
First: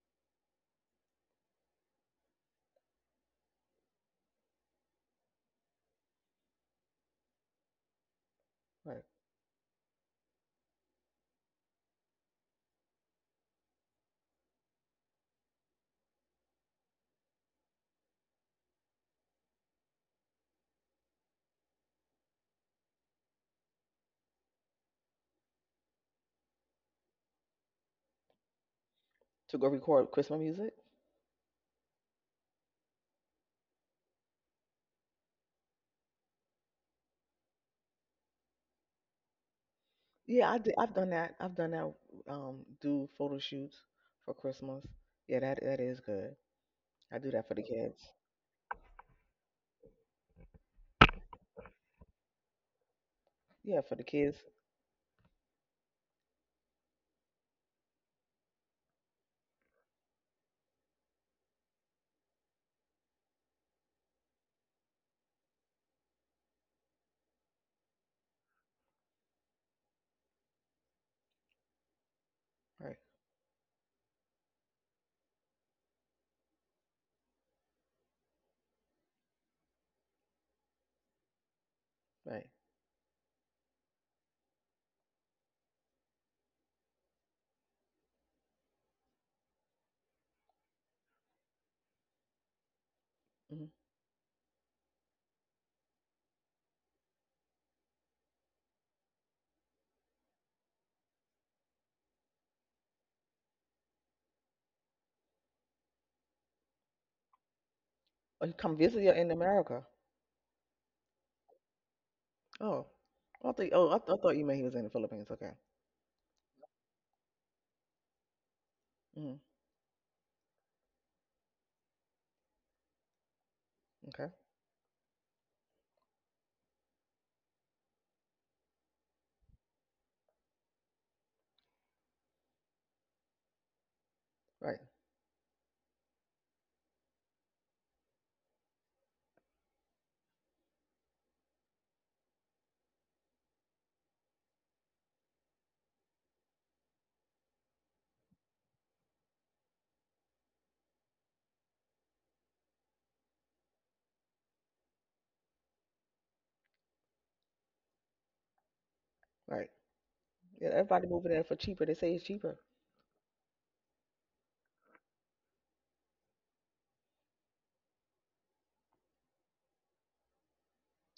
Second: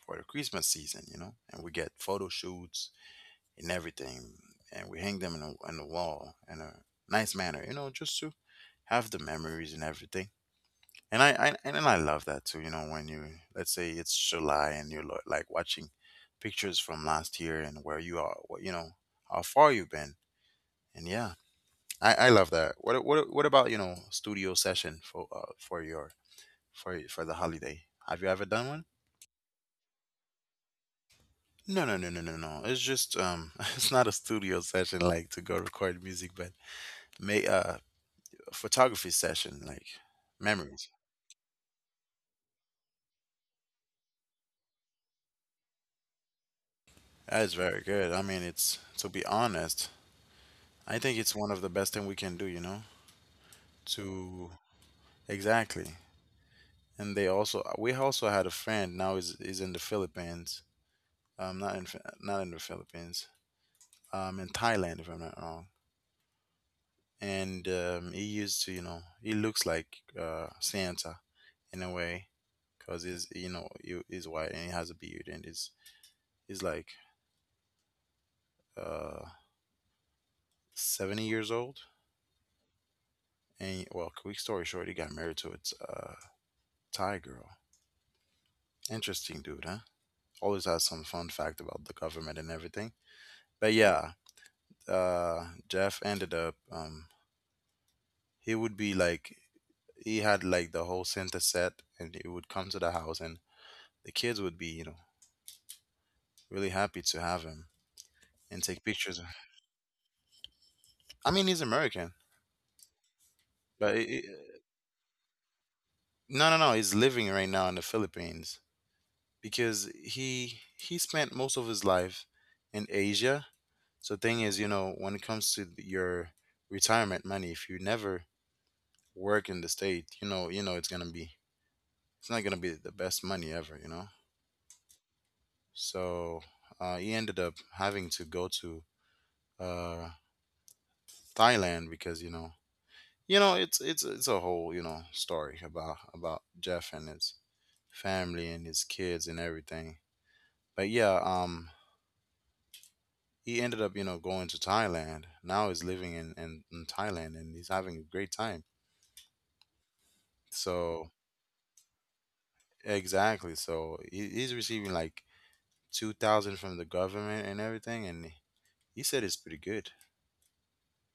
B: for the Christmas season, you know, and we get photo shoots and everything, and we hang them in on the wall in a nice manner, you know, just to
A: Right.
B: have the memories and everything. And I and I love that too, you know, when you let's say it's July and you're like watching pictures from last year and where you are, what you know, how far you've been, and yeah, I love that. What about you know studio session for your for the holiday? Have you ever done one?
A: To go record Christmas music.
B: No, no, no, no, no, no. It's just it's not a studio session like to go record music, but may photography session like
A: Yeah, I did,
B: memories.
A: I've done that. I've done that. Do photo shoots for Christmas. Yeah, that is good. I do
B: That
A: that
B: is
A: for the
B: very
A: kids.
B: good. I mean, it's to be honest, I think it's one of the best thing we can do. You know,
A: Yeah, for the kids.
B: to exactly. And they also we also had a friend now is in the Philippines. Not in not in the Philippines. In Thailand, if I'm not wrong. And he used to he looks like Santa in a way
A: Right.
B: because he's you know he, he's white and he has a beard and he's like uh, 70 years old.
A: Right.
B: And well quick story short, he got married to a Thai girl. Interesting dude, huh? Always has some fun fact about the government and everything.
A: Hmm.
B: But yeah, Jeff ended up he would be like he had like the whole Santa set and he would come to the house and the kids would be you know really happy to have him
A: Or you
B: and
A: come
B: take
A: visit you
B: pictures.
A: in America.
B: I mean, he's American,
A: Oh, I think. Oh,
B: but
A: I, th- I thought you meant he was in the Philippines. Okay.
B: no, no, no. He's living right now in the Philippines
A: Hmm.
B: because he spent most of his life in Asia. So
A: Okay.
B: thing is, you know, when it comes to your retirement money, if you never work in the state, you know, it's gonna be it's not gonna be the best money ever, you know.
A: Right.
B: So he ended up having to go to uh, Thailand because you know it's a whole you know story about Jeff and his family and his kids and everything. But yeah, he ended up you know going to Thailand. Now he's living in in Thailand and he's having a great time.
A: Right. Yeah. Everybody
B: So
A: moving there for cheaper. They say it's cheaper.
B: exactly, so he's receiving like 2000 from the government and everything, and he said it's pretty good.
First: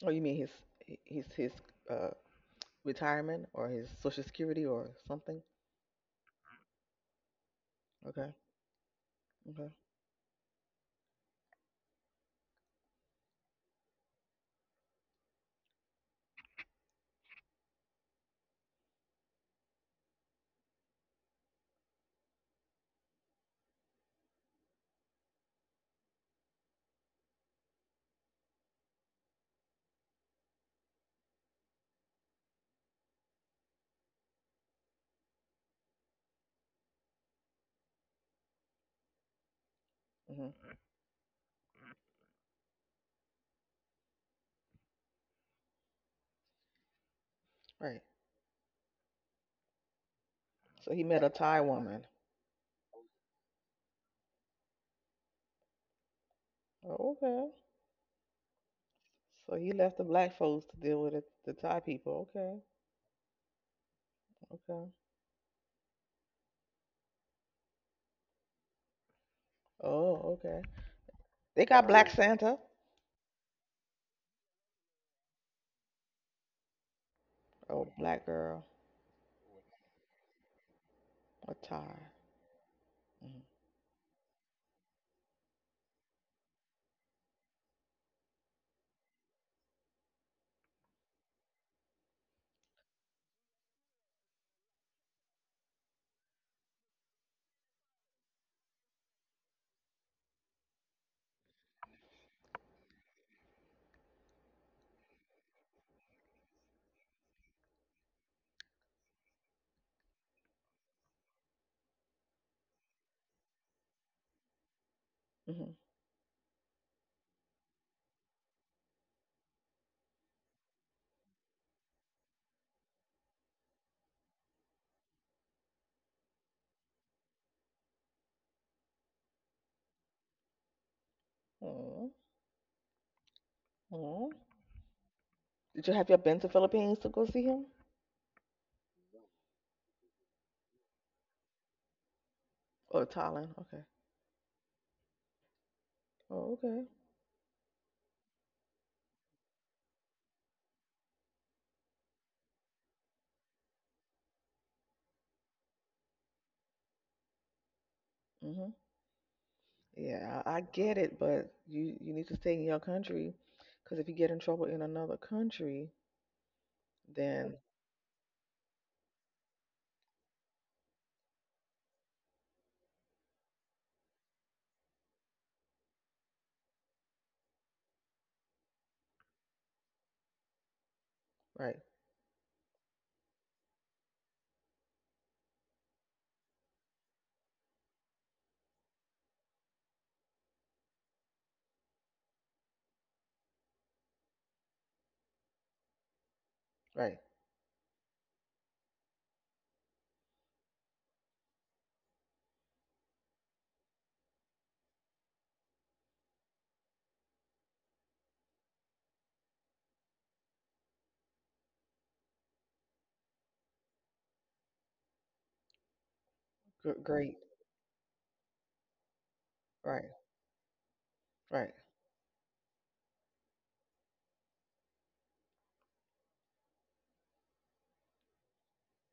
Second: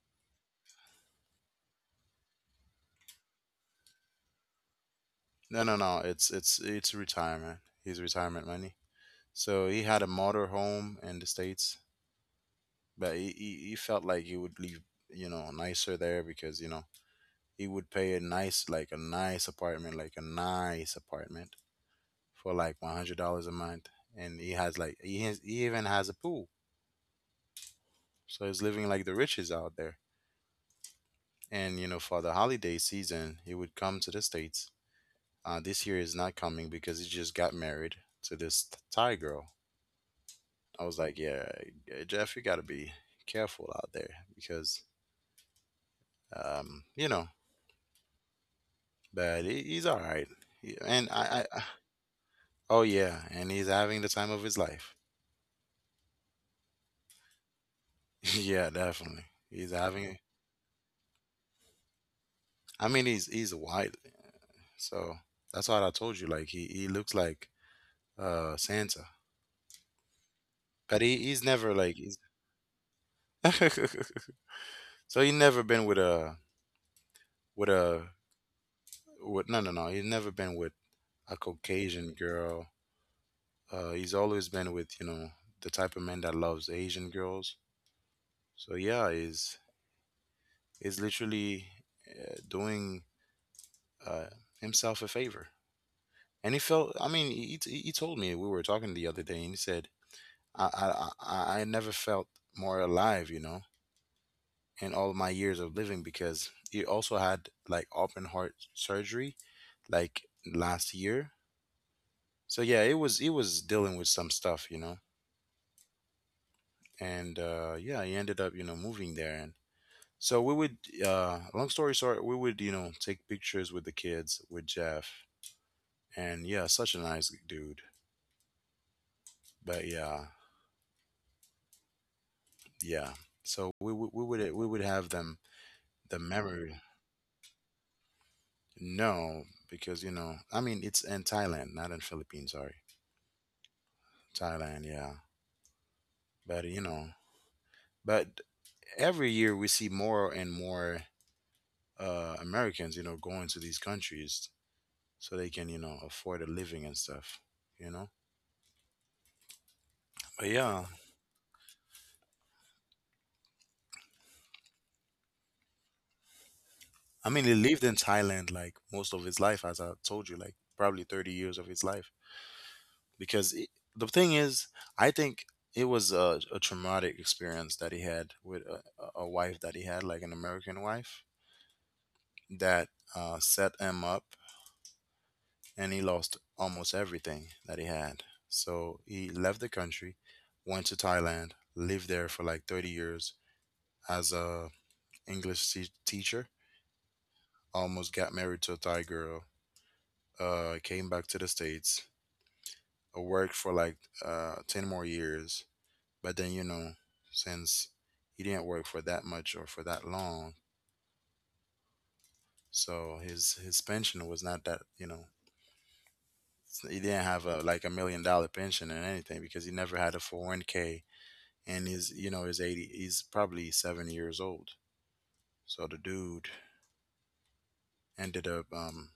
A: Oh, you mean his his his uh retirement or his social security or something?
B: No, no, no, it's retirement, his
A: Okay.
B: retirement money. So
A: Okay.
B: he had a motor home in the states, but he felt like he would leave you know nicer there because you know he would pay a nice like a nice apartment for like $100 a month. And he has like he even has a pool, so he's living like the riches out there. And you know for the holiday season he would come to the states. This year is not coming because he just got married to this Thai girl.
A: Hmm.
B: I was like, yeah, Jeff, you gotta be careful out there because you know,
A: Right.
B: but he's all right.
A: So he
B: And
A: met a Thai
B: I,
A: woman.
B: oh yeah, and he's having the time of his life.
A: Oh, okay.
B: Yeah, definitely.
A: So he
B: He's
A: left the
B: having.
A: black folks to deal with it. The Thai people. Okay.
B: I mean, he's white,
A: Okay.
B: so that's what I told you. Like he looks like Santa,
A: Oh, okay.
B: but he he's
A: They
B: never
A: got
B: like
A: Black
B: he's.
A: Santa.
B: So he never been with a with
A: Oh,
B: a
A: black girl,
B: with no no no. He's never been with a
A: a Thai.
B: Caucasian girl. He's always been with you know the type of man that loves Asian girls. So yeah, he's literally doing uh, himself a favor. And he felt, I mean, he told me. We were talking the other day, and he said, I, I, I never felt more alive, you know, in all my years of living, because he also had like open heart surgery like last year. So yeah, it was dealing with some stuff, you know,
A: Mm-hmm.
B: and yeah, he ended up, you know, moving there. And so long story short, we would, you know, take pictures with the kids, with Jeff. And yeah, such a nice dude. But yeah. Yeah. So we would we
A: Oh.
B: would we would have them
A: Did you Have
B: the
A: you been to
B: memory.
A: Philippines to go see him
B: No, because you know, I mean, it's in Thailand, not in Philippines. Sorry,
A: or Thailand? Okay.
B: Thailand. Yeah,
A: Oh,
B: but you
A: okay.
B: know, but every year we see more and more Americans, you know, going to these countries so they can, you know, afford a living and stuff. You know,
A: Mhm. Yeah,
B: but
A: I
B: yeah,
A: get it, but you need to stay in your country, because if you get in trouble in another country,
B: I mean, he
A: then
B: lived in Thailand like most of his life, as I told you, like probably 30 years of his life. because it, the thing is, I think it was a traumatic experience that he had with a wife that he had, like an American wife,
A: right,
B: that set him up, and he lost almost everything that he had. So he left the country, went to Thailand, lived there for like 30 years as a teacher.
A: right,
B: Almost got married to a Thai girl. Came back to the states, worked for like ten more years, but then you know, since he didn't work for that much or for that long, so his pension was not that, you know, he
A: gr-
B: didn't
A: great,
B: have a like a $1 million pension and anything, because he never
A: right,
B: had a 401k.
A: right,
B: And he's, you know, he's 80, he's probably 70 years old. So the dude ended up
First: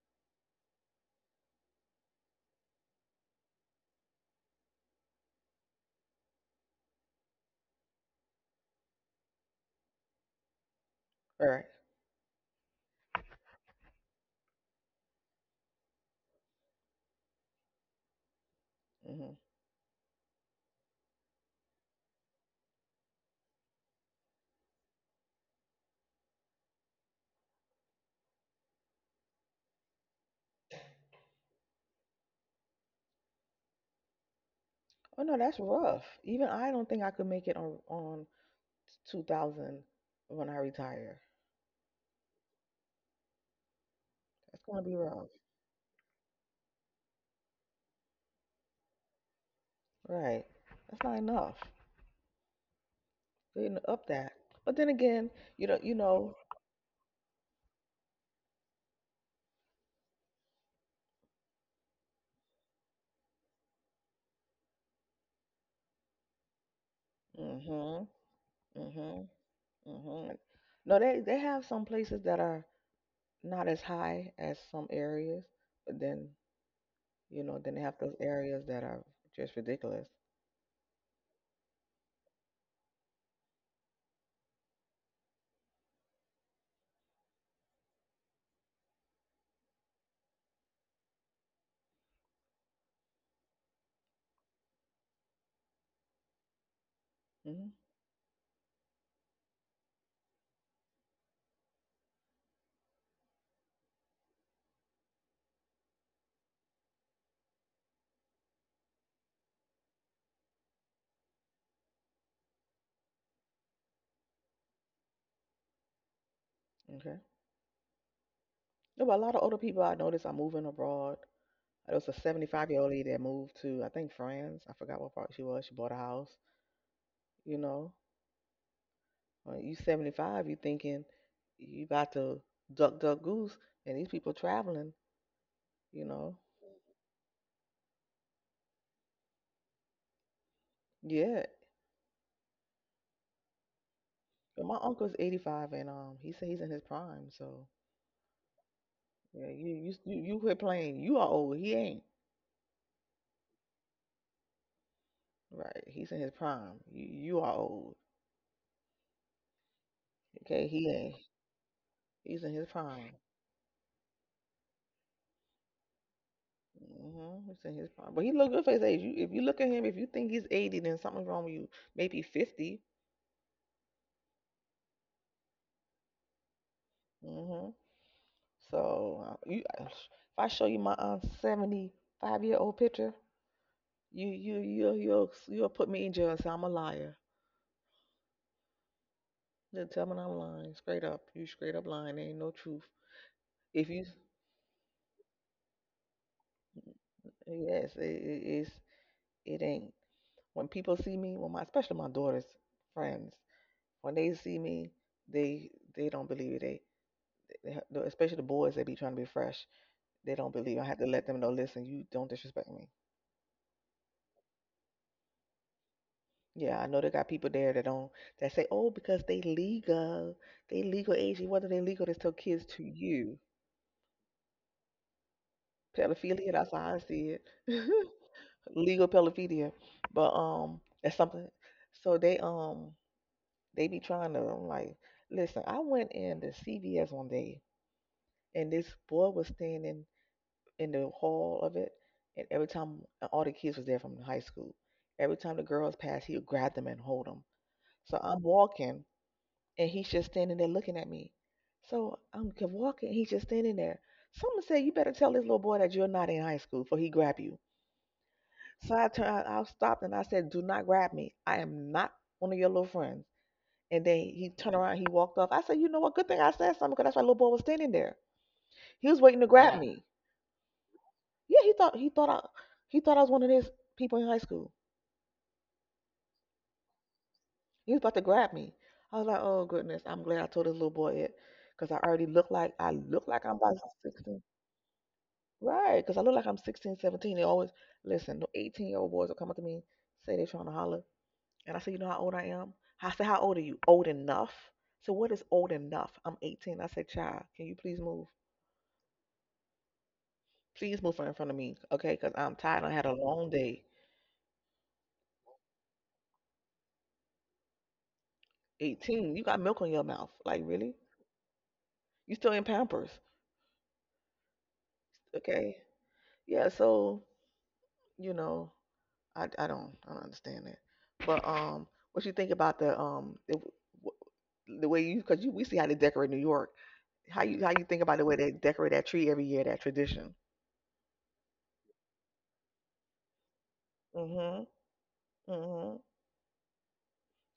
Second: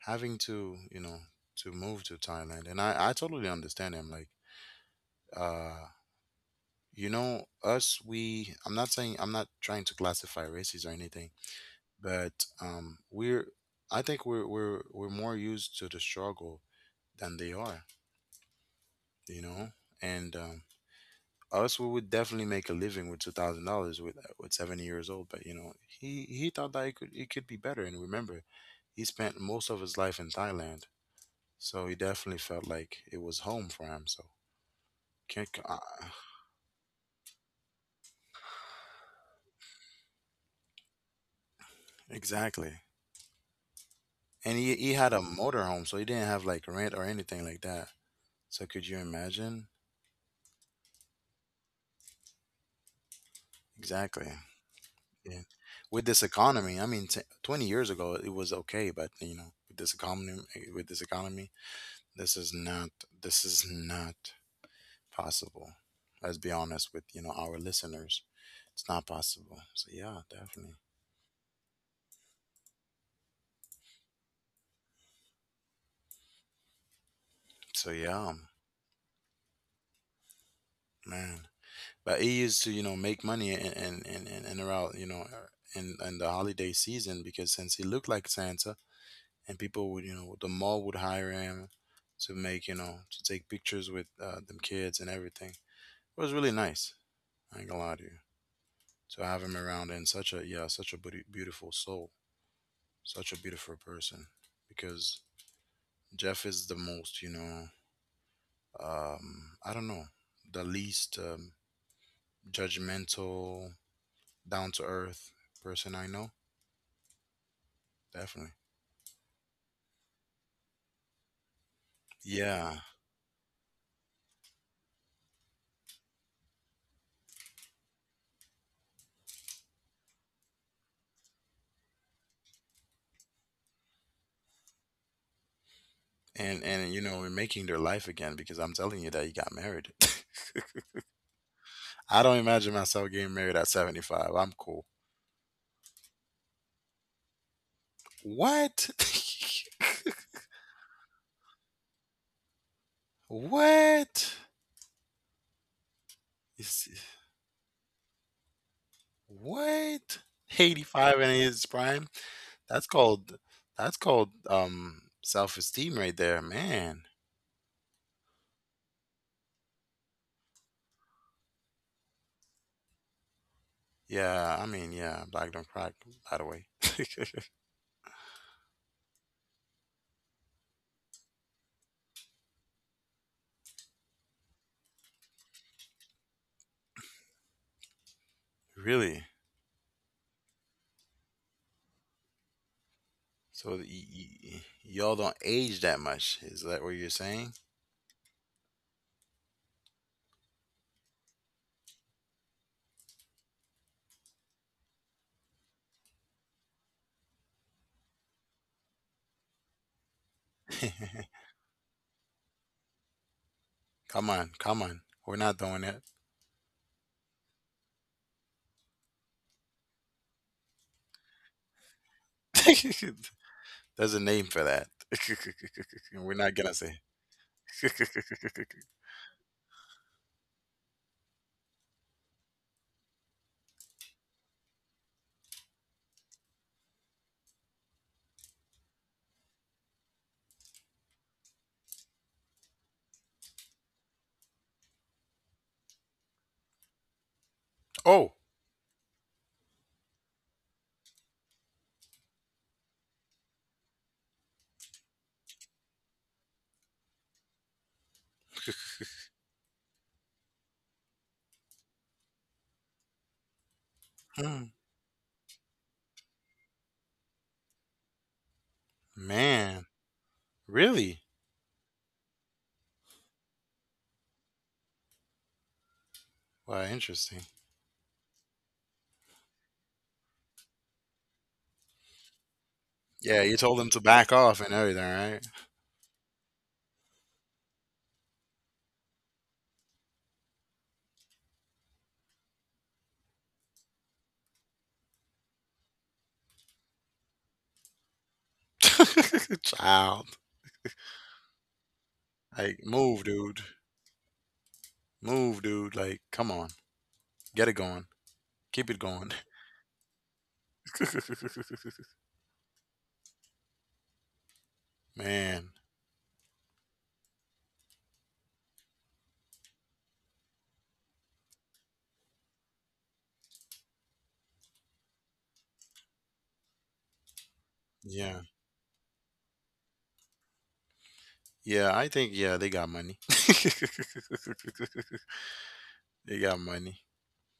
B: having to, you know, to move to Thailand. And I totally understand him. Like uh you know, us, we I'm not saying, I'm not trying to classify races or anything,
A: right.
B: but we're, I think we're more used to the struggle than they are,
A: Hmm.
B: you know. And us, we would definitely make a living with $2,000 with 70 years old. But you know, he thought that it could be better. And remember, he spent most of his life in Thailand, so he definitely felt like it was home for him. So
A: Oh no,
B: can't
A: that's
B: c-
A: rough. Even I don't think I could make it on 2000 when I retire.
B: exactly. And
A: That's
B: he
A: gonna
B: he
A: be
B: had a
A: rough.
B: motorhome, so he didn't have like rent or anything like that. So could you imagine?
A: Right. That's not enough. They didn't up
B: Exactly.
A: that. But then again,
B: Yeah.
A: you know, you
B: With this
A: know.
B: economy, I mean, 20 years ago it was okay, but you know, with this economy, eh, with this economy, this is not this is not possible. Let's be honest with, you know, our
A: Hmm.
B: listeners. It's not
A: Hmm.
B: possible. So yeah,
A: Hmm.
B: definitely.
A: No, they have some places that are not as high as some areas, but then then they
B: So
A: have those
B: yeah,
A: areas that are just ridiculous.
B: man. But it used to, you know, make money in and around, you know, in the holiday season, because since he looked like Santa, and people would, you know, the mall would hire him to make, you know, to take pictures with them kids and everything. It was really nice. I ain't
A: Hmm.
B: gonna lie to you. To have him around, and such a yeah, such a beautiful soul, such a beautiful person. Because Jeff is the most, you know, I don't know, the least judgmental, down to earth person I know.
A: Okay.
B: Definitely.
A: No, but a lot of older people I notice are moving abroad. There was a 75
B: Yeah,
A: year old lady that moved to, I think, France. I forgot what part she was. She bought a house. You know, when you 75, you thinking you about to duck, duck, goose, and these people traveling. You know,
B: and you know, we're making their life again, because I'm telling you that he got married.
A: yeah.
B: I don't imagine myself getting married at 75. I'm
A: But my
B: cool.
A: uncle's 85, and he said he's in his prime, so.
B: What?
A: Yeah, you quit playing. You are old. He ain't.
B: What?
A: Right. He's in his prime.
B: It's,
A: You are old.
B: what?
A: Okay. He ain't.
B: 85 and his prime?
A: He's in his
B: That's
A: prime.
B: called, that's called self-esteem right there, man.
A: Hmm. He's in his prime. But he look good for his age. You if you look at him, if you think he's 80, then something's wrong with you. Maybe 50.
B: Yeah, I mean, yeah, black don't crack, by the way.
A: Hmm. So if I show you my 75-year old picture, you'll put me in jail and say I'm a liar.
B: Really?
A: You'll tell me I'm lying. Straight up. You straight up lying. There ain't no truth.
B: So
A: If you
B: y'all don't age that much. Is that what you're saying?
A: Yes, it ain't. When people see me, when my especially my daughter's friends, when they see me, they they don't believe it. They, especially the boys, they be trying to be fresh. They don't believe. I have to let them know. Listen, you don't disrespect me.
B: Come on, come on. We're not doing that.
A: Yeah, I know they got people there that don't that say, oh, because they legal age. Whether they legal, they still kids to you.
B: There's a name for that. We're
A: Pedophilia,
B: not gonna
A: that's how
B: say.
A: I see it. Legal pedophilia, but that's something. So they be trying to, I'm like, listen. I went in the CVS one day, and this boy was standing in the hall of it, and every time all the kids was there from high school, every time the girls passed, he would grab them and hold them. So
B: Oh,
A: I'm walking, and he's just standing there looking at me. So I'm walking, he's just standing there. Someone said, "You better tell this little boy that you're not in high school, for he grab you." So I turned, I stopped, and I said, "Do not grab me. I am not one of your little friends." And then he
B: hmm,
A: turned around, he walked off. I said, "You know what? Good thing I said something, because that's why little boy was standing there. He was waiting to grab Yeah.
B: man.
A: me."
B: Really?
A: Yeah, he thought I was one of his people in high school.
B: Wow, interesting.
A: He was about to grab me. I was like, oh goodness, I'm glad I told this little boy it, because I already look like
B: Yeah, you
A: I'm
B: told
A: about
B: him to back
A: 16,
B: off and everything, right?
A: right? Because I look like I'm 16, 17. They always listen. The 18-year-old boys will come up to me, say they're trying to holler, and I say, you know how old I am? I say, how old are you? Old enough? So what is old enough? I'm 18. I say, child, can you please move?
B: Child.
A: Please move from in front of me, okay? Because I'm
B: Like,
A: tired. I had a
B: move,
A: long
B: dude.
A: day.
B: Move, dude. Like, come on. Get it going. Keep it going.
A: 18. You got milk on your mouth. Like really? You still in Pampers.
B: Man.
A: Okay. Yeah, so, you know, I don't I don't understand that. But what you think about the way you cuz you we see how they decorate New York. How you think about the way
B: Yeah.
A: they decorate that tree every year, that tradition?
B: Yeah, I think, yeah, they got money.
A: Mhm. Mhm.
B: They got money.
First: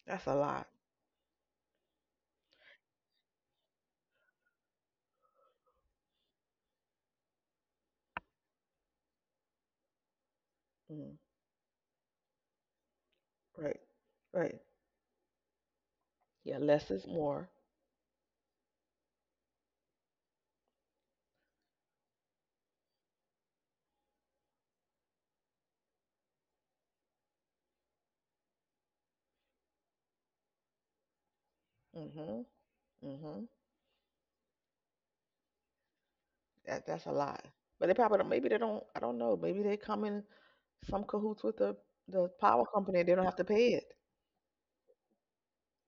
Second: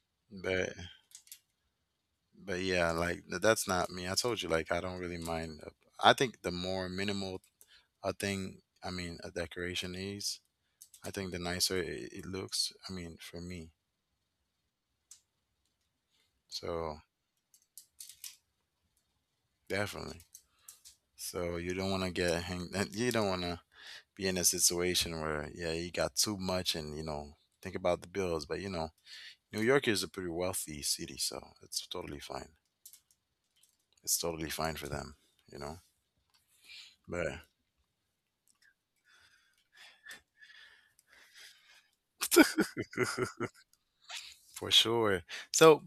A: That's a lot.
B: But, but yeah, like, that's not me. I told you, like, I don't really mind. I think the more minimal a thing, I mean, a decoration is, I
A: Mm,
B: think the nicer it looks. I mean, for me.
A: right. Right. Yeah, less
B: So,
A: is more.
B: definitely. So you don't want to get hang. You don't want to be in a situation where yeah, you got too much, and you know, think about the bills. But you know, New York is a pretty wealthy city, so it's totally
A: Mhm.
B: fine.
A: Mhm.
B: It's totally fine for them, you know.
A: That's a
B: But
A: lot. But they probably don't, maybe they don't, I don't know. Maybe they come in some cahoots with the power company and they don't have to pay it.
B: for sure. So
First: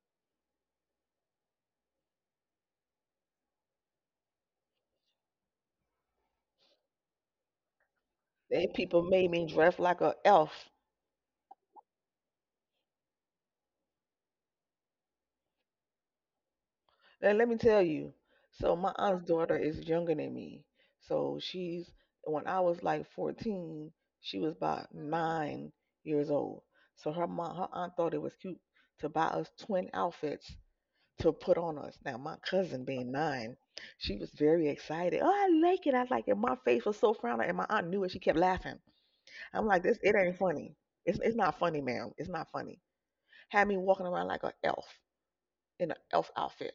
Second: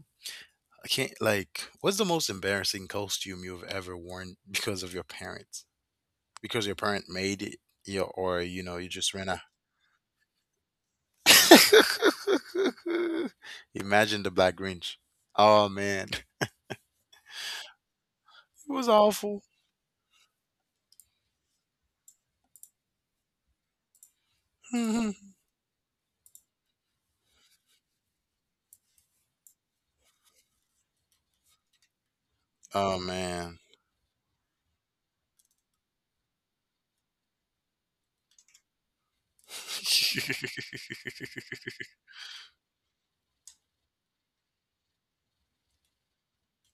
B: I can't like. What's the most embarrassing costume you've ever worn because of your parents? Because your parent made it, you or you
A: They
B: know, you
A: people
B: just ran
A: made
B: out.
A: me dress like a elf.
B: Imagine the Black Grinch. Oh man.
A: And let me tell you,
B: It
A: so
B: was
A: my aunt's
B: awful.
A: daughter is younger than me. So she's when I was like 14, she was about
B: Oh
A: 9 years old. So her mom, her aunt thought it was cute to buy us twin outfits to put on us. Now my cousin being 9,
B: man.
A: she was very excited. Oh, I like it. I like it. My face was so frowning, and my aunt knew it. She kept laughing. I'm like, this, it ain't funny. It's not funny, ma'am. It's not funny. Had me walking around like a elf, in an elf outfit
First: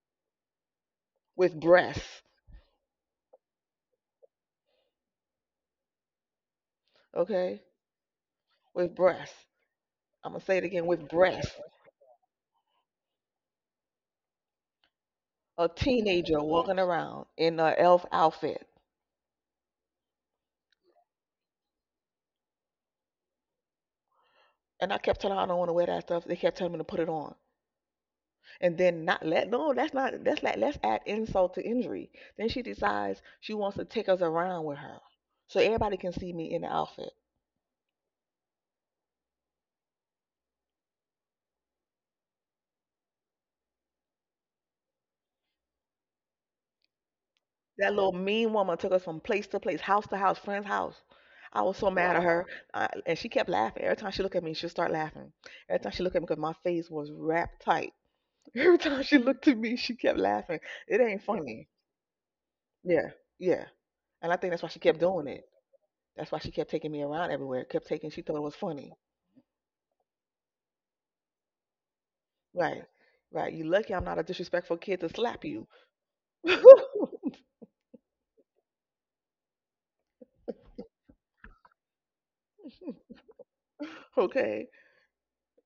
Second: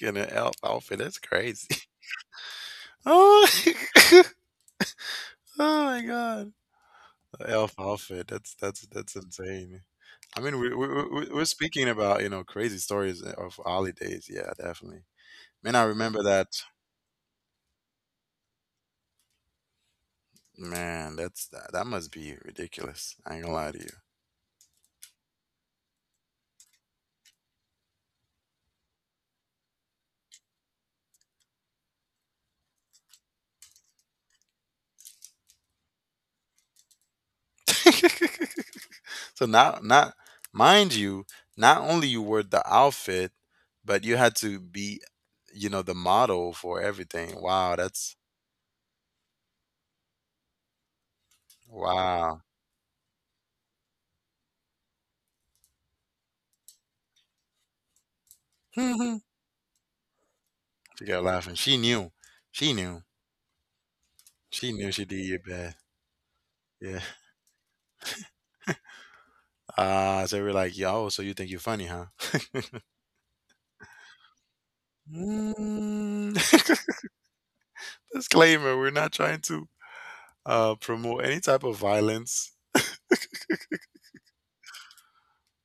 B: In an elf outfit, that's
A: with
B: crazy.
A: breasts.
B: Oh, oh my god. A
A: Okay,
B: elf outfit. That's that's
A: with
B: that's
A: breasts.
B: insane.
A: I'm
B: I
A: gonna say
B: mean,
A: it again with
B: we're
A: breasts.
B: speaking about you know crazy stories of holidays. Yeah, definitely.
A: A
B: Man, I remember
A: teenager
B: that.
A: walking around in an elf outfit,
B: Man, that's that must be ridiculous. I ain't gonna lie to
A: and I kept telling her I don't want to wear that stuff. They kept telling me to put it on, and then not let no. That's not. That's like let's add insult to injury. Then she decides she wants to take us around with her, so everybody can see me in the outfit.
B: you. So not mind you, not only you wore the outfit, but you had to be, you know, the model for everything. Wow,
A: That little
B: that's
A: mean woman took us from place to place, house to house, friend's house. I was so mad at
B: wow.
A: her. Wow. And she kept laughing. Every time she looked at me, she'd start laughing. Every time she looked at me, because my face was wrapped tight. Every
B: She
A: time she looked at me, she kept laughing. It ain't
B: got laughing.
A: funny.
B: She knew. She knew.
A: Yeah, yeah. And I think that's why
B: She
A: she
B: knew
A: kept
B: she did
A: doing
B: you
A: it.
B: bad.
A: That's why she kept taking
B: Yeah.
A: me around everywhere. Kept taking. She thought it was funny.
B: Ah, so we're like, yo, so you think you're funny, huh?
A: Right, right. You lucky I'm not a disrespectful kid to slap you.
B: Mm. Disclaimer, we're not trying to promote any type of violence.
A: Okay.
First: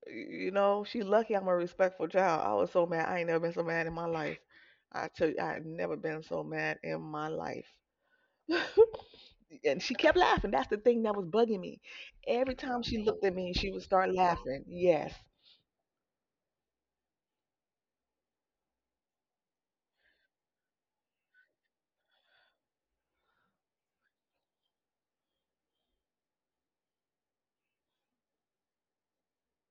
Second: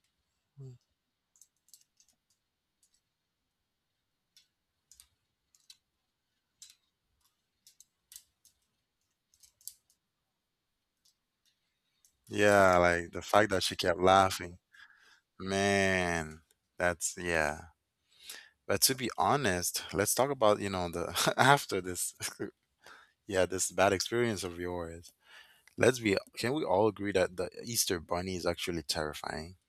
A: You know, she lucky I'm a respectful child. I was so mad. I ain't never been so mad in my life. I tell you, I had never been so mad in my life. And she kept laughing. That's the thing that was bugging me. Every
B: Yeah,
A: time she
B: like the
A: looked at
B: fact
A: me,
B: that
A: she
B: she
A: would
B: kept
A: start
B: laughing.
A: laughing. Yes,
B: Man, that's yeah. But to be honest, let's talk about, you know, the after this yeah, this bad experience of yours. Let's be, can we all agree that the Easter bunny is actually terrifying?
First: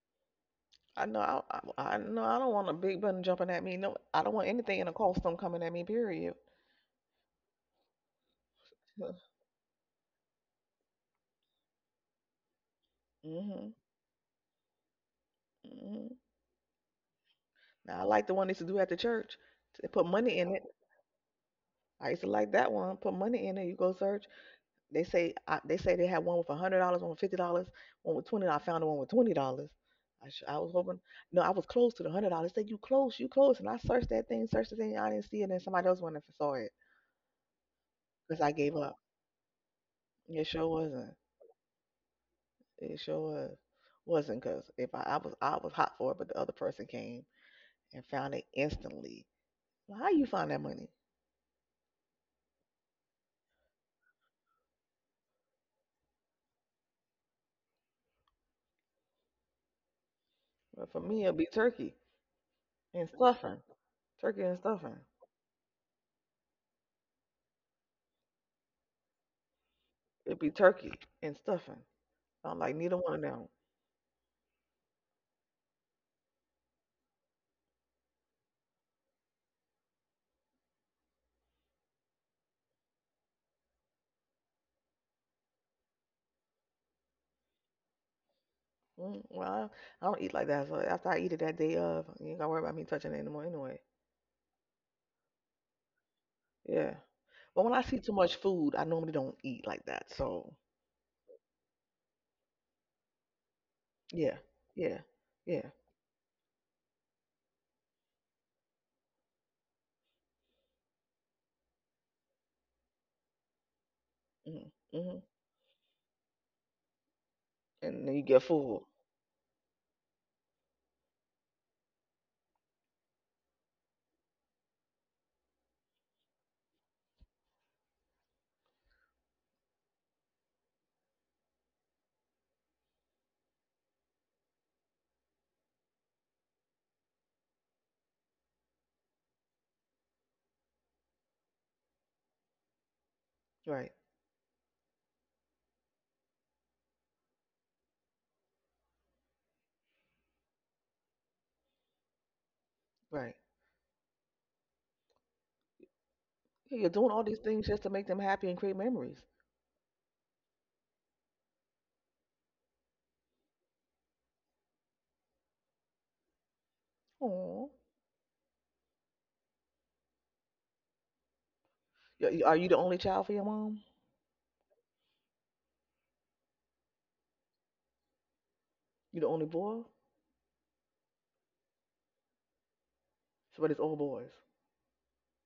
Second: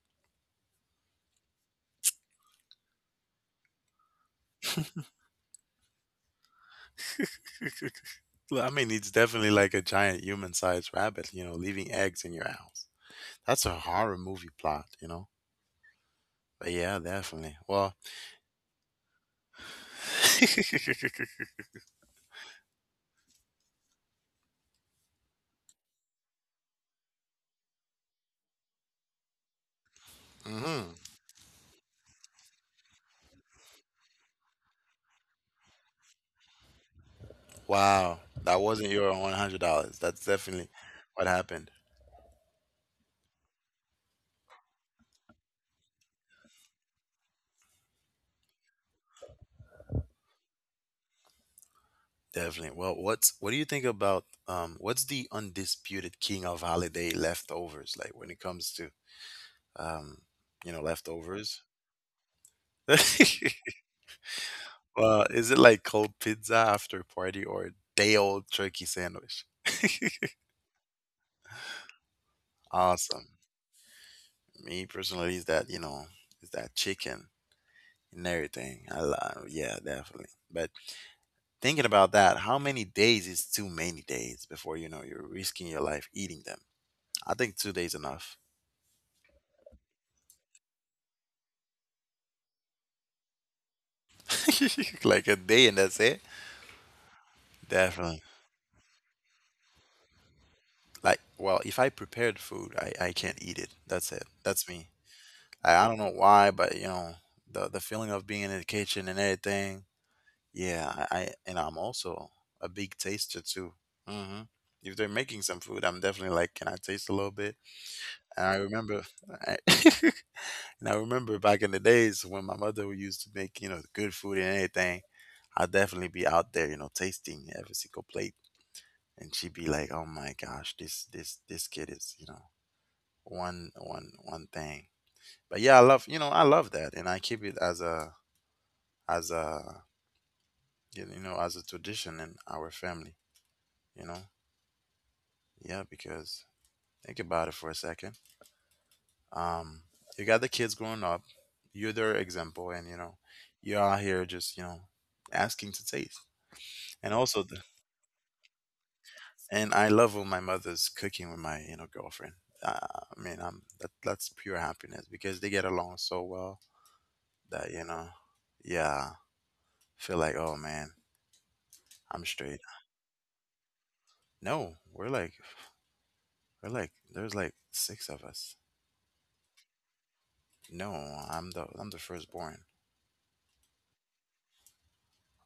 A: I know. I know. I don't want a big button jumping at me. No, I don't want anything in a costume coming at me. Period.
B: I mean, it's definitely like a giant human-sized rabbit, you know, leaving eggs in your house. That's
A: Hmm.
B: a horror movie plot, you know.
A: Hmm.
B: But yeah, definitely. Well,
A: Now I like the one they used to do at the church. They put money in it. I used to like that one. Put money in it. You go search. They say they had one with $100, one with $50, one with 20. I found the one with $20. I was
B: mhm.
A: hoping no, I was close to the $100. Said you close, and I searched that thing, searched the thing, I didn't see it, and somebody else went and saw it
B: Wow,
A: because I
B: that
A: gave
B: wasn't
A: up.
B: your $100. That's
A: It sure
B: definitely
A: wasn't.
B: what happened.
A: It sure was. Wasn't because if I, I was hot for it, but the other person came and found it instantly. Well, how you find that money?
B: Definitely. Well, what's, what do you think about what's the undisputed king of holiday leftovers, like when it comes to um you know
A: Well, for me, it'd be
B: leftovers?
A: turkey and stuffing, turkey and stuffing.
B: Well, is it like cold pizza after party or day old turkey sandwich?
A: It'd be turkey and stuffing. I'm like neither one of
B: Awesome.
A: them.
B: Me personally is that, you know, is that chicken and everything. I love, yeah, definitely. But thinking about that, how many days is too many days before you know you're risking your life eating them? I think 2 days enough.
A: Mm, well, I don't eat like that. So after I eat it that day of, you ain't gotta worry about me touching it anymore anyway.
B: Like a day and that's it.
A: Yeah. But when I see too
B: Definitely.
A: much food, I normally don't eat like that. So
B: Like, well, if I prepared food, I can't eat it. That's it.
A: yeah,
B: That's me.
A: yeah, yeah.
B: I don't know why, but you know, the feeling of being in the kitchen and everything. Yeah, I and I'm also a big taster too. Hmm.
A: Mm-hmm,
B: If they're
A: mm-hmm.
B: making some food, I'm definitely like, can I taste a little bit?
A: And then you get
B: And I
A: full.
B: remember, I, and I remember back in the days when my mother would used to make, you know, good food and anything, I'd definitely be out there, you know, tasting every single plate. And she'd be like, "Oh my gosh, this kid is you know one thing." But yeah, I love you know I love that, and I keep it as a you know as a tradition in our family.
A: Right,
B: You know, yeah, because think about it for a second. Um, you got the kids growing up, you're their example, and you know
A: right.
B: you are here just you know asking to taste,
A: Yeah, you're doing
B: and
A: all these
B: also the
A: things just to make them happy and create memories.
B: and I love when my mother's cooking with my you know girlfriend. I mean, I'm that that's pure happiness because they get along so well that
A: Oh.
B: you know, yeah, feel like oh man, I'm
A: Are
B: straight.
A: you the only child for your mom?
B: No, we're like there's like six of us.
A: You the only boy?
B: No, I'm the firstborn.
A: So, but it's all boys.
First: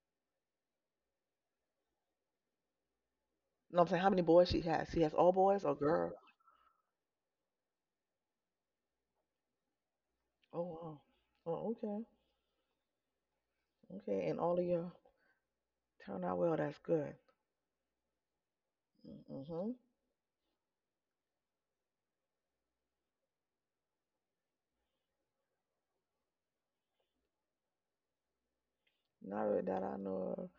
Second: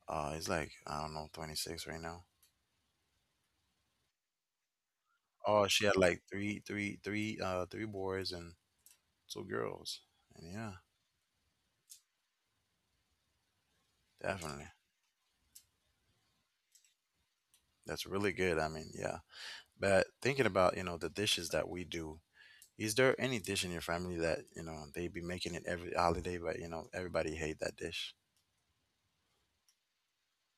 B: He's like I don't know, 26 right now.
A: No, I'm saying how many boys she has? She has all boys
B: Oh,
A: or
B: she had
A: girl?
B: like three boys and two girls. And
A: Oh,
B: yeah,
A: wow. Oh, okay, okay. And all of
B: definitely.
A: you turned out well. That's good.
B: That's really good. I mean, yeah.
A: Mm-hmm.
B: But thinking about, you know, the dishes that we do, is there any dish in your family that, you know, they be making it every holiday, but, you know, everybody hate that dish?
A: Not really that I know of.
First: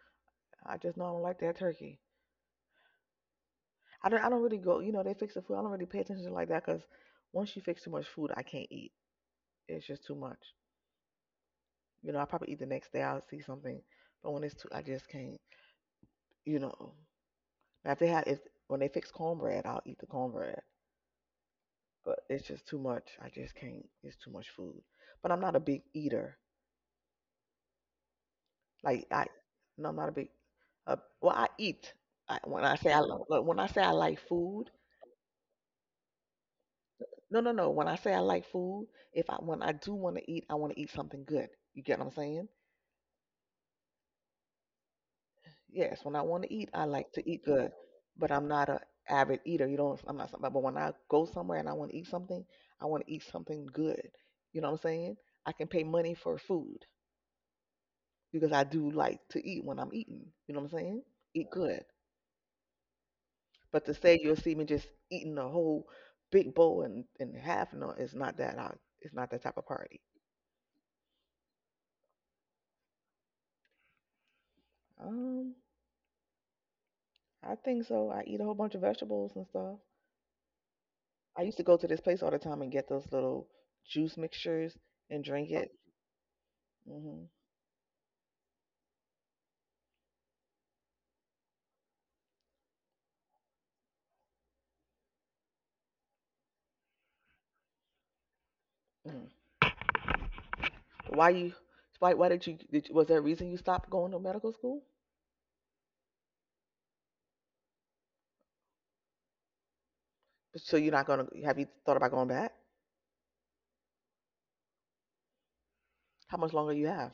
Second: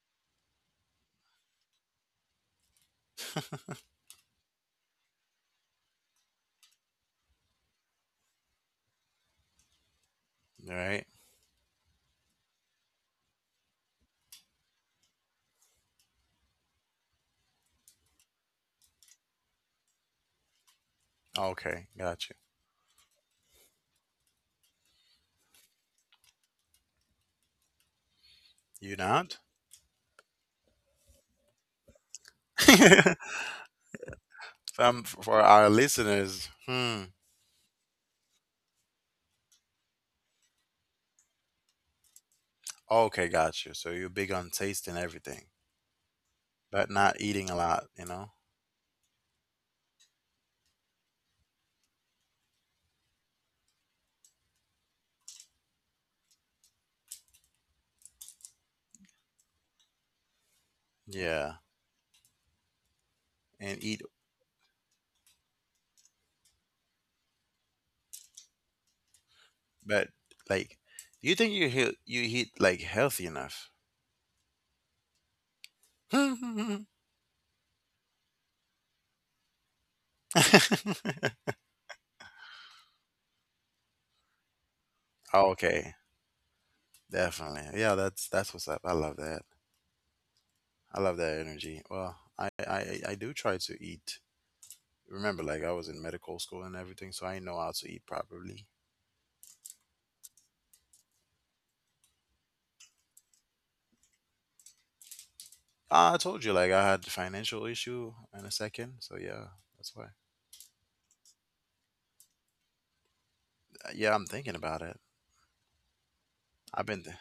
A: I just know I don't like that turkey. I don't. I don't really go. You know, they fix the food. I don't really pay attention to it like that because once you fix too much food, I can't eat. It's just too much.
B: Right?
A: You know, I probably eat the next day. I'll see something, but when it's too, I just can't. You know, now if they have, if when they fix cornbread, I'll eat the cornbread.
B: Okay,
A: But
B: got
A: it's just too much. I just can't. It's too much food. But I'm not a big eater.
B: you. You
A: Like I,
B: not?
A: no, I'm not a big. Well, I eat. I, when I say I lo- like, when I say I like food.
B: From for our listeners, hmm.
A: No, no, no. When I say I like food, if I when I do want to eat, I want to eat something good. You get what I'm saying?
B: Okay, got you. So you're big on tasting everything,
A: Yes, when I want to eat, I
B: but
A: like
B: not
A: to eat
B: eating a
A: good.
B: lot, you
A: But
B: know?
A: I'm not a avid eater. You don't. I'm not somebody. But when I go somewhere and I want to eat something, I want to eat something good. You know what I'm saying? I can pay money for food because I do like to eat when I'm eating. You know what I'm saying? Eat
B: Yeah.
A: good. But
B: And
A: to
B: eat
A: say you'll see me just eating a whole big bowl and half, no, it's not that. I it's not that type of party.
B: but like, do you think you eat like healthy enough?
A: Um. I think so. I eat a whole bunch of vegetables and stuff. I used to go to this place all the time and get those little juice mixtures and drink it.
B: Okay,
A: Hmm.
B: definitely. Yeah, that's what's up. I love that. I love that energy. Well, I do try to eat. Remember, like I was in medical school and everything, so I know how to eat properly.
A: Hmm. Why you? Why? Why did you? Was there a reason you stopped going to medical school?
B: I told you, like I had the financial issue in a second, so yeah, that's why.
A: So you're not gonna? Have you thought about going back?
B: Yeah, I'm thinking about it.
A: How much longer
B: I've
A: you
B: been, th-
A: have?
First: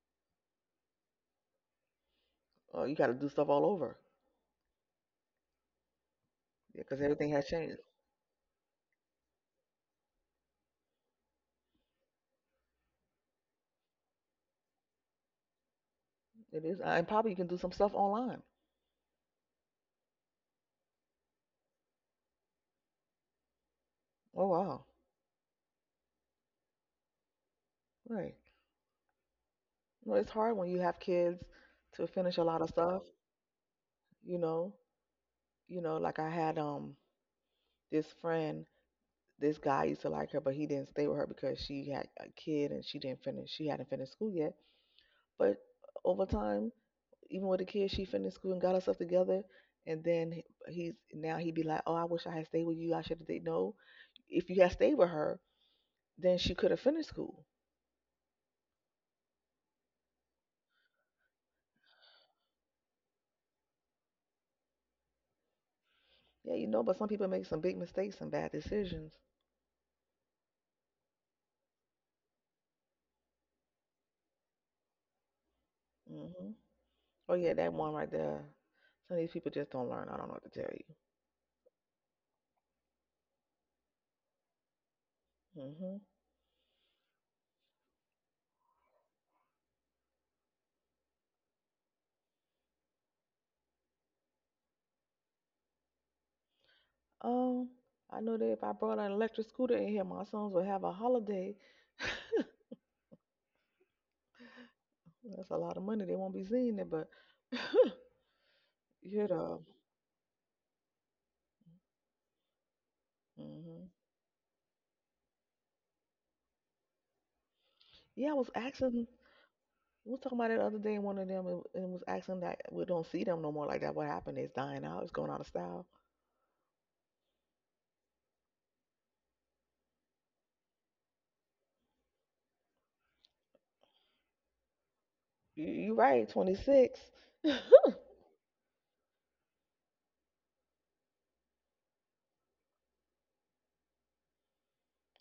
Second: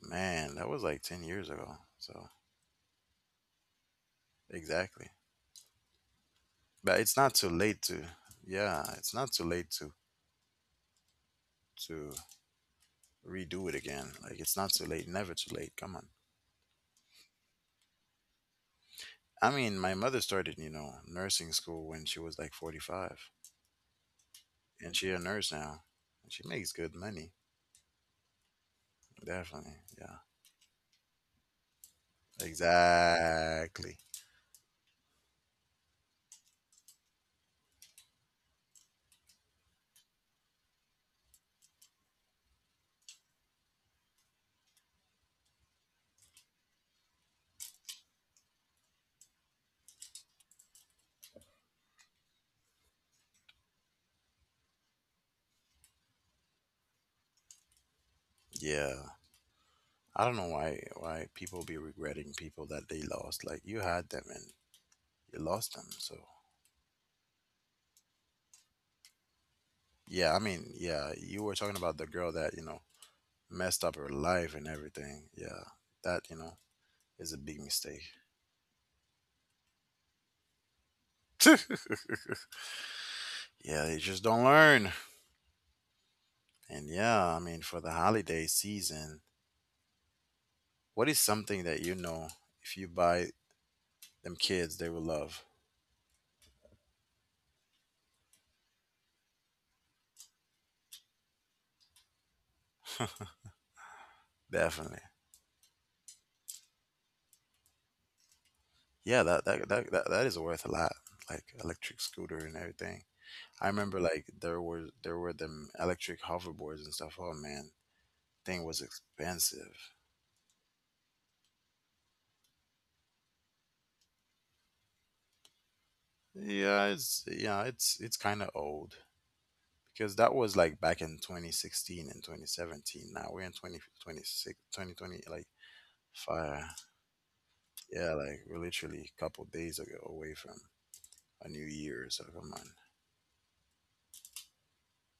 B: Man, that was like 10 years ago. So
A: You got to do stuff all over
B: exactly, but
A: because
B: it's
A: everything
B: not
A: has
B: too
A: changed.
B: late to. Yeah, it's not too late to redo it again. Like it's not too late. Never too late. Come on.
A: It is, and probably you can do some stuff online.
B: I mean, my mother started, you know, nursing school when she was like 45.
A: Oh wow,
B: And she a nurse now. And she makes good money.
A: right?
B: Definitely.
A: No,
B: Yeah.
A: it's hard when you have kids to finish a lot of stuff.
B: Exactly.
A: You know, like I had this friend, this guy used to like her, but he didn't stay with her because she had a kid and she didn't finish. She hadn't finished school yet. But over time, even with the kid, she finished school and got herself together. And then he's now he'd be like, "Oh, I wish I had stayed with you. I should have did no. If you had stayed with her, then she could have finished school.
B: Yeah. I don't know why people be regretting people that they lost. Like you had them and you lost them. So
A: Yeah, you know. But some people make some big mistakes and bad decisions.
B: yeah, I mean, yeah, you were talking about the girl that, you know, messed up her life and everything. Yeah. That,
A: Hmm.
B: is
A: Oh
B: a
A: yeah,
B: big
A: that one
B: mistake.
A: right there. Some of these people just don't learn. I don't know what to tell
B: yeah, they just don't learn.
A: you. Hmm.
B: And yeah, I mean, for the holiday season, what is something that you know if you buy them kids they will love?
A: Um, I know that if I brought an electric scooter in here, my sons would have a holiday.
B: Definitely.
A: That's a lot of money. They won't be seeing it, but
B: Yeah,
A: you
B: that
A: know.
B: that that that, that is worth a lot. Like electric scooter and everything. I
A: Hmm.
B: remember like there were them electric hoverboards and stuff. Oh man,
A: Yeah, I was
B: thing was
A: asking.
B: expensive.
A: We was talking about it the other day, and one of them and was asking that we don't see them no more like that. What happened? It's dying out. It's going out of style.
B: Yeah, it's kind of old because that was like back in 2016 and 2017. Now we're in 2026 2020. Like
A: You right. Twenty
B: fire.
A: six.
B: Yeah, like we're literally a couple days ago away from a new year. So come on.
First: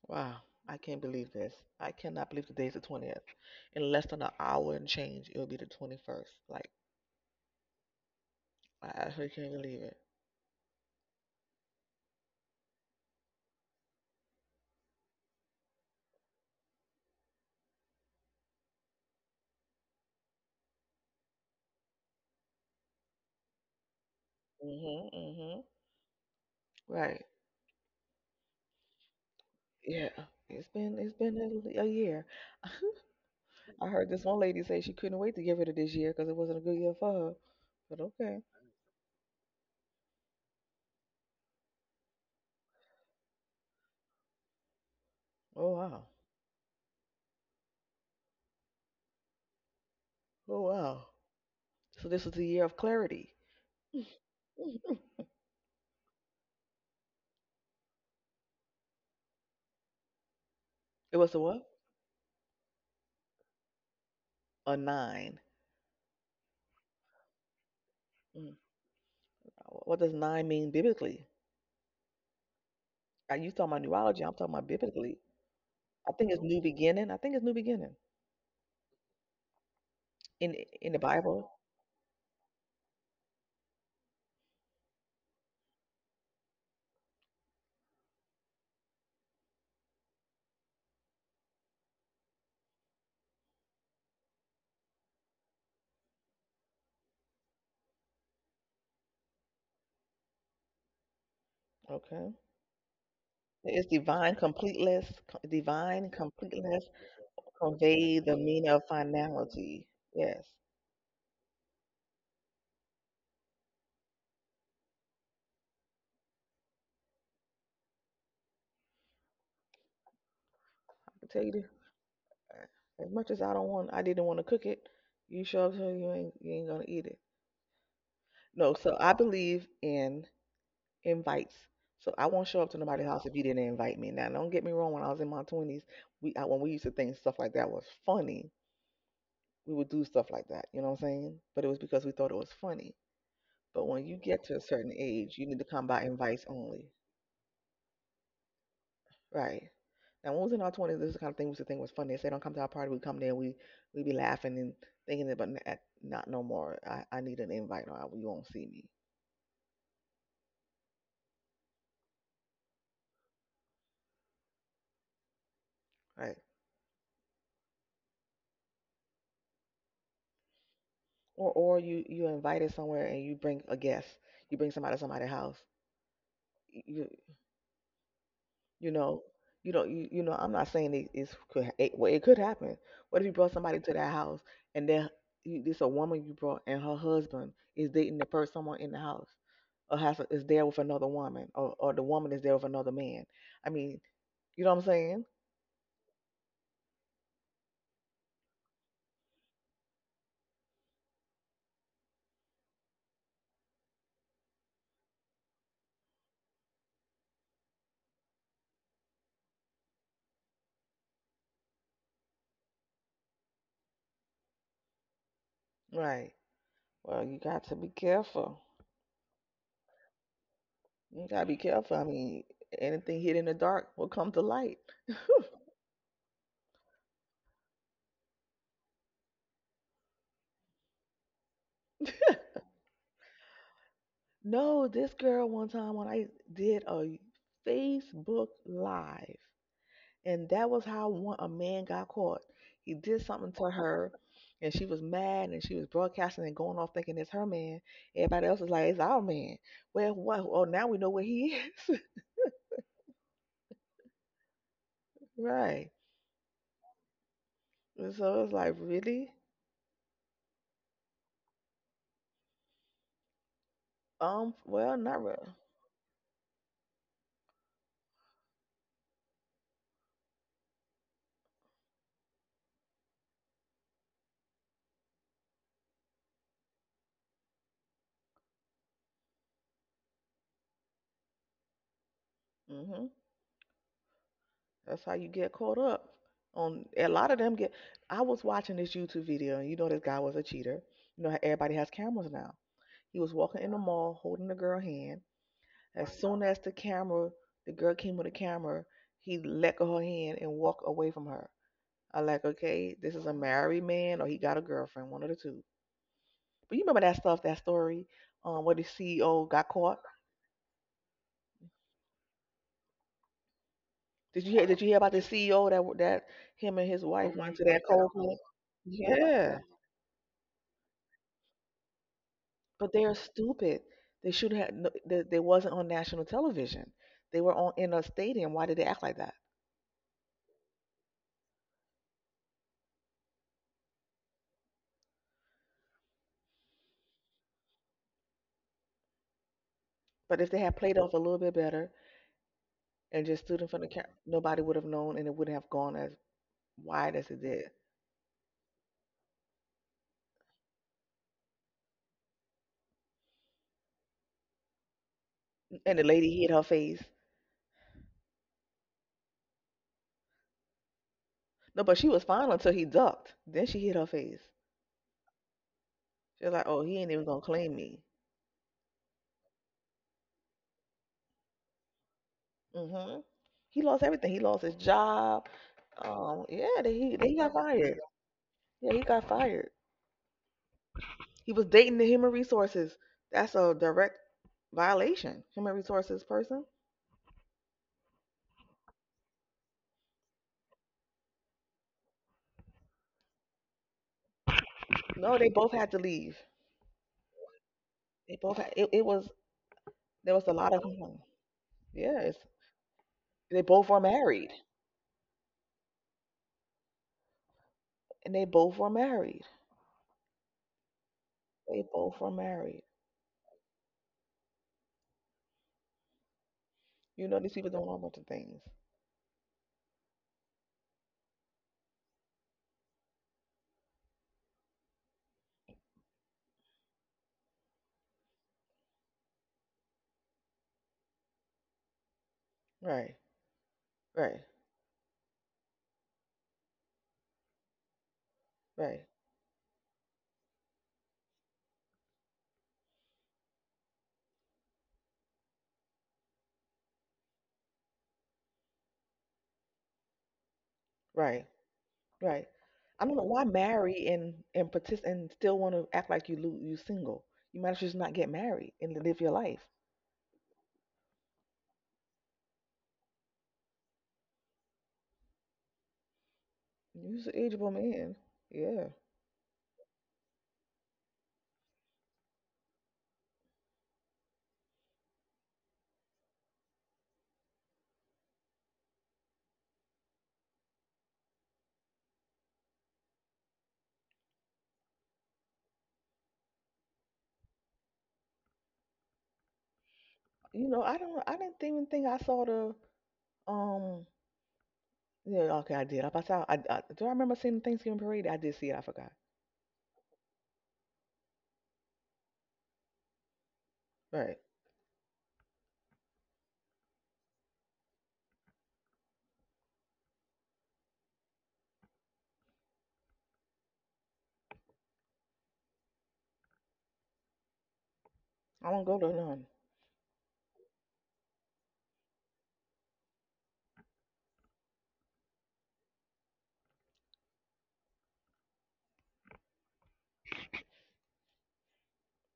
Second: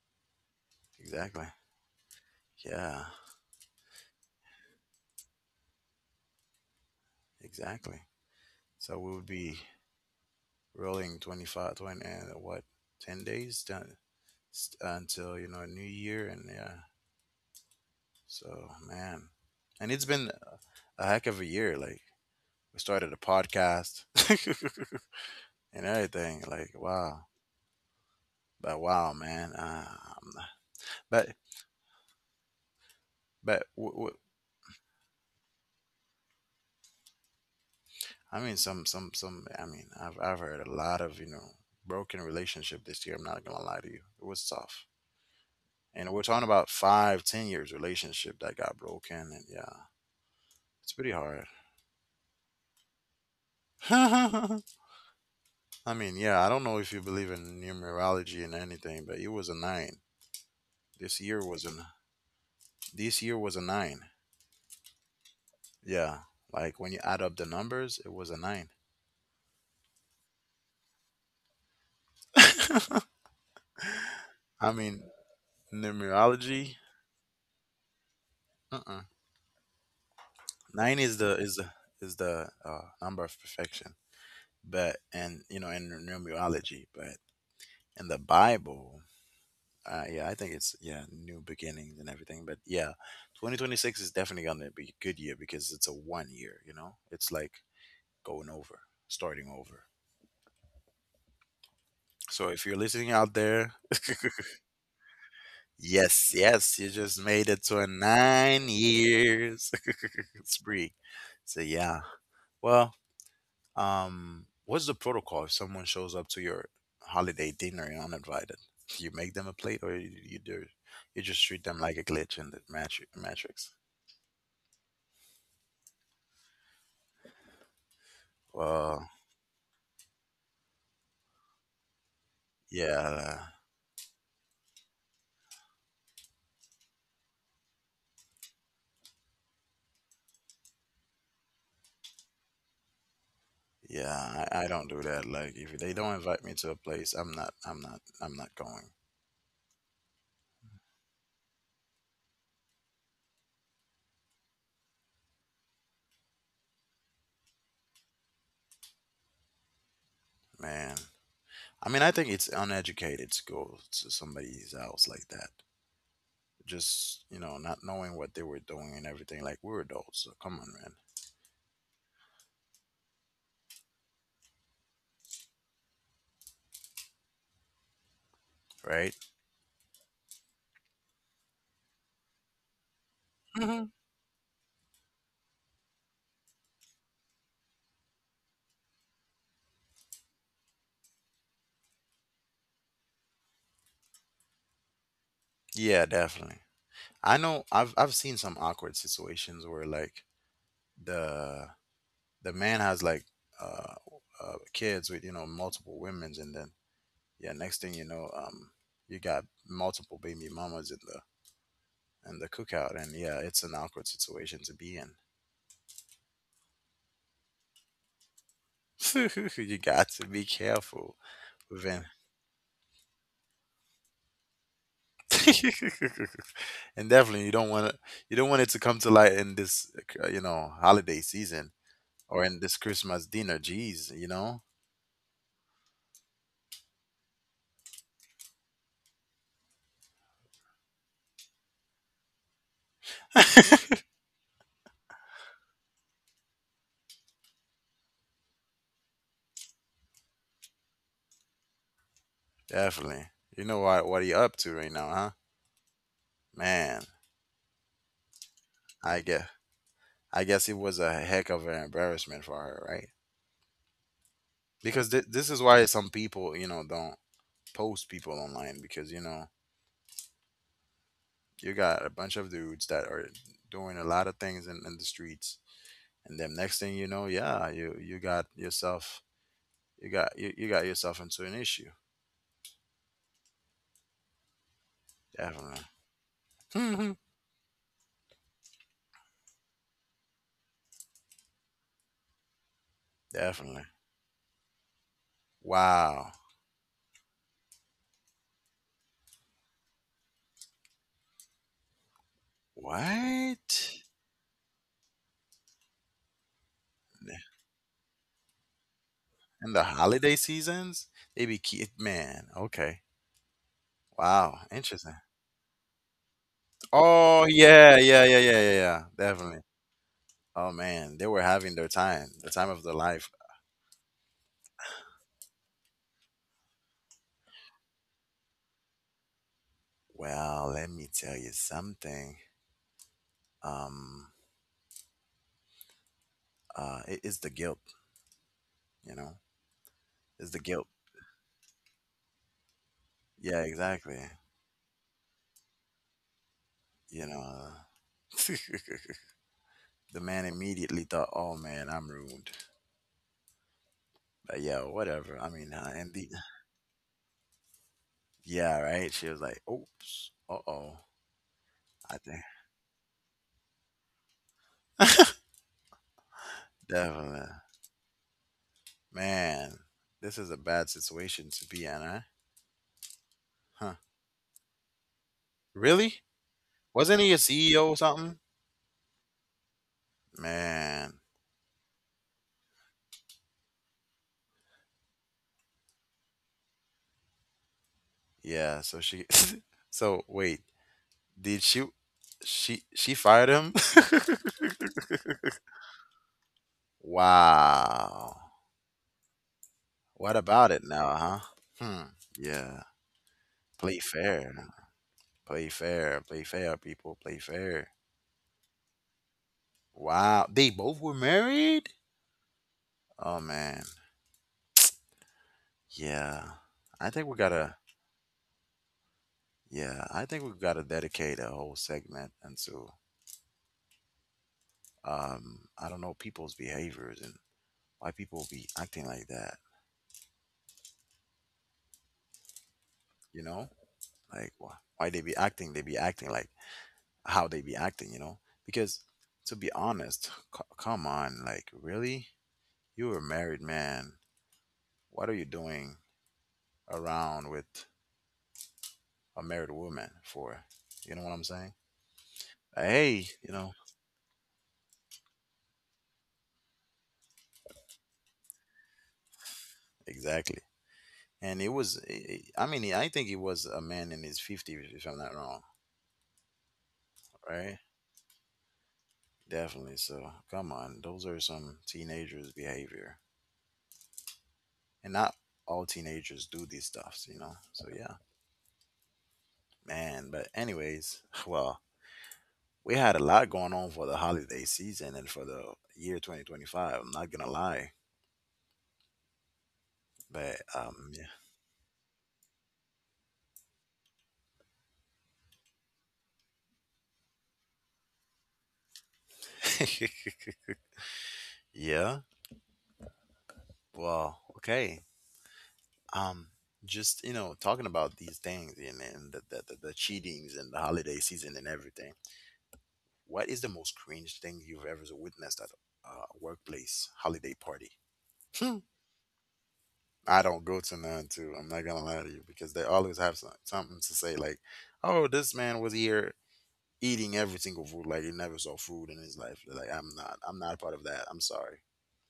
A: Wow. I can't believe
B: Exactly.
A: this. I cannot believe today's the
B: Yeah,
A: 20th. In less than an hour and change, it'll be the 21st. Like
B: exactly.
A: I
B: So we would
A: actually can't
B: be
A: believe it.
B: rolling 25, 20 and what, 10 days done until you know new year. And yeah, so man, and it's been a heck of a year. Like we started a podcast
A: Mhm. Mhm.
B: and everything. Like wow,
A: Right.
B: but wow man.
A: Yeah. It's been it's
B: But
A: been a year.
B: but
A: I
B: w-
A: heard
B: w-
A: this one lady say she couldn't wait to get rid of this year because it wasn't a good year for her. But
B: I
A: okay.
B: mean, some I mean, I've heard a lot of, you know, broken relationship this year. I'm not gonna lie to you, it was tough.
A: Oh wow.
B: And we're talking about 5, 10 years relationship that got broken. And yeah,
A: Oh
B: it's
A: wow.
B: pretty hard.
A: So this was the year of clarity.
B: I mean, yeah, I don't know if you believe in numerology and anything, but it was a nine.
A: It
B: This
A: was a
B: year was
A: what?
B: a this year was a nine.
A: A nine.
B: Yeah, like when you add up the numbers, it was a
A: Mm.
B: nine.
A: What does nine mean biblically?
B: I
A: You talking about neurology? I'm talking about
B: mean,
A: biblically. I think it's new
B: numerology.
A: beginning. I think it's new beginning
B: Uh-uh.
A: in in
B: Nine
A: the
B: is the
A: Bible.
B: is the is the uh, number of perfection, but and you know in numerology, but in the Bible, yeah, I think it's yeah, new beginnings and everything. But yeah, 2026 is definitely gonna be a good year because it's a 1 year. You know, it's like going over, starting over.
A: Okay,
B: So if you're listening out there,
A: it's divine completeness. Divine
B: yes, yes,
A: completeness.
B: you just made it to a
A: Convey the
B: nine
A: meaning of
B: years.
A: finality. Yes,
B: spree. So yeah, well, what's the protocol if someone shows up to your holiday dinner and uninvited? You make them a plate, or you do
A: I
B: you
A: can
B: just
A: tell you
B: treat
A: this.
B: them like a glitch in the
A: As much as I don't
B: matrix?
A: want, I didn't want to cook it. You show up to you ain't gonna eat it. No, so
B: Well,
A: I believe in invites. So I won't show up to nobody's house if you
B: yeah,
A: didn't invite me. Now, don't get me wrong. When I was in my twenties, when we used to think stuff like that was funny, we would do stuff like that. You know what I'm saying? But it was because we thought it was funny. But when you get
B: yeah,
A: to a
B: I don't
A: certain
B: do that.
A: age, you
B: Like
A: need to
B: if
A: come
B: they
A: by
B: don't
A: invites
B: invite me to a
A: only.
B: place, I'm not going.
A: Right. Now, when we was in our twenties, this kind of thing was the thing was funny. If they say don't come to our party. We come there, we be laughing and thinking it, but not no more. I need an invite, or you won't see me,
B: Man. I mean, I think it's uneducated to go to somebody's house like that.
A: right?
B: Just, you know, not knowing what they were doing and everything. Like we're adults, so come on, man.
A: Or you invited somewhere and you bring a guest. You bring somebody to somebody's house. You you
B: Right?
A: know you don't you, you know I'm not saying it is could it, well, it could happen. What if you brought somebody
B: hmm
A: to that house and then you, this a woman you brought and her husband is dating the first someone in the house? Or has is there with another woman or the woman is there with another man. I mean, you know what I'm saying?
B: Yeah, definitely. I know I've seen some awkward situations where like the the man has like uh, kids with, you know, multiple women's. And then yeah, next thing you know, you got multiple baby mamas in the cookout, and yeah, it's an awkward situation to be in.
A: Right. Well, you got to be careful.
B: you got to be careful
A: You got to be careful.
B: within.
A: I mean, anything hidden in the dark will come to light.
B: and definitely you don't want to, you don't want it to come to light in this you know holiday season or in this Christmas dinner. Jeez, you know,
A: No, this girl one time when I did a Facebook live, and that was how one a man got caught. He did something to her, and she was mad, and she was broadcasting and going off thinking it's her man. Everybody else is like, it's our man. Well, what? Oh, now we know where he is.
B: definitely. You know what are you up to right now, huh?
A: Right.
B: Man,
A: And so it's like,
B: I
A: really?
B: guess I guess it was a heck of an embarrassment for her, right?
A: Well,
B: Because
A: not
B: this
A: really.
B: is why some people, you know, don't post people online because you know you got a bunch of dudes that are doing a lot of things in the streets. And then next thing you know, yeah, you got yourself, you, you got yourself into an issue.
A: Hmm. That's how you get caught
B: Definitely.
A: up. On a
B: Mhm.
A: lot of them get. I was watching this YouTube video, and you know this guy was a cheater. You know how everybody has cameras now. He was walking in the
B: Definitely.
A: mall holding the girl hand. As
B: Wow.
A: soon as the camera, the girl came with the camera, he let go her hand and walked away from her. I like, okay, this is a
B: What
A: married man, or he got a girlfriend, one of the two. But you remember that stuff, that story, where the CEO got
B: in the
A: caught.
B: holiday seasons they be kid man. Okay,
A: Did you hear?
B: wow,
A: Did you hear about the
B: interesting.
A: CEO that him and his wife
B: Oh
A: went to that
B: yeah,
A: cold
B: yeah,
A: play?
B: yeah, yeah, yeah, yeah,
A: Yeah,
B: definitely. Oh man, they were having their time, the time of
A: but
B: their
A: they're
B: life.
A: stupid. They should have. No- They wasn't on national television. They were on in a stadium. Why did they act like that?
B: Well, let me tell you something. Um, it is the guilt, you know,
A: But if
B: it's
A: they
B: the
A: had
B: guilt.
A: played off a little bit better and just stood
B: Yeah,
A: in front of the camera,
B: exactly.
A: nobody would have known, and it wouldn't have gone as wide as
B: You
A: it
B: know,
A: did.
B: the man immediately thought, "Oh man, I'm ruined." But yeah, whatever. I mean,
A: And the
B: and the
A: lady hit her face.
B: yeah, right? She was like, "Oops, uh oh."
A: No, but she
B: I
A: was
B: think
A: fine until he ducked. Then she hit her face. She was like, "Oh, he ain't even gonna
B: definitely,
A: claim me."
B: man, this is a bad situation to be in, huh?
A: Hmm. He
B: Huh?
A: lost everything. He lost his job.
B: Really?
A: Yeah, he
B: Wasn't
A: they
B: he a
A: got
B: CEO
A: fired.
B: or something?
A: Yeah, he got fired.
B: Man,
A: He was dating the human resources. That's a direct violation. Human resources person.
B: yeah. So she, so wait, did she fired him?
A: No, they both had to leave. They
B: Wow.
A: both had, it was There
B: What
A: was a lot
B: about
A: of
B: it
A: hmm,
B: now, huh? Hmm.
A: yes.
B: Yeah.
A: They both were
B: Play
A: married,
B: fair. Play fair. Play fair, people. Play fair.
A: and they both were married.
B: Wow. They both were
A: They
B: married?
A: both were married.
B: Oh man. Yeah. I
A: You
B: think we
A: know, these people
B: gotta
A: don't know about of things.
B: Yeah, I think we gotta dedicate a whole segment into I don't know, people's behaviors and why people be acting like that,
A: Right,
B: you know?
A: right,
B: Like why they be acting like how they be acting, you know? Because
A: right,
B: to be honest, come on, like really? You were a married man. What are you doing around with a married woman for? You know what I'm
A: right.
B: saying?
A: Right.
B: Like,
A: I don't know
B: Hey,
A: why
B: you know,
A: marry and partic- and still want to act like you lo- you single. You might as well just not get married and live your life.
B: exactly. And it was, I mean, I think he was a man in his 50s, if I'm not wrong,
A: You're an ageable
B: right?
A: man. Yeah.
B: Definitely. So come on, those are some teenagers' behavior. And not all teenagers do these stuffs, you know? So yeah, man. But anyways, well, we had a lot going on for the holiday season and for the year 2025. I'm not gonna lie, but
A: You know, I don't. I didn't even think I saw the. Um. Yeah. Okay, I did. I saw. I do. I remember seeing the Thanksgiving parade. I did see it. I forgot.
B: yeah, yeah.
A: Right.
B: Well, okay. Um, just you know, talking about these things and, the cheatings and the holiday season and everything. What is the most cringe thing you've ever witnessed at a workplace holiday party?
A: I don't
B: Hmm.
A: go to none
B: I don't go to none too. I'm not gonna lie to you because they always have something to say like, "Oh, this man was here eating every single food like he never saw food in his life." Like I'm not part of that. I'm sorry.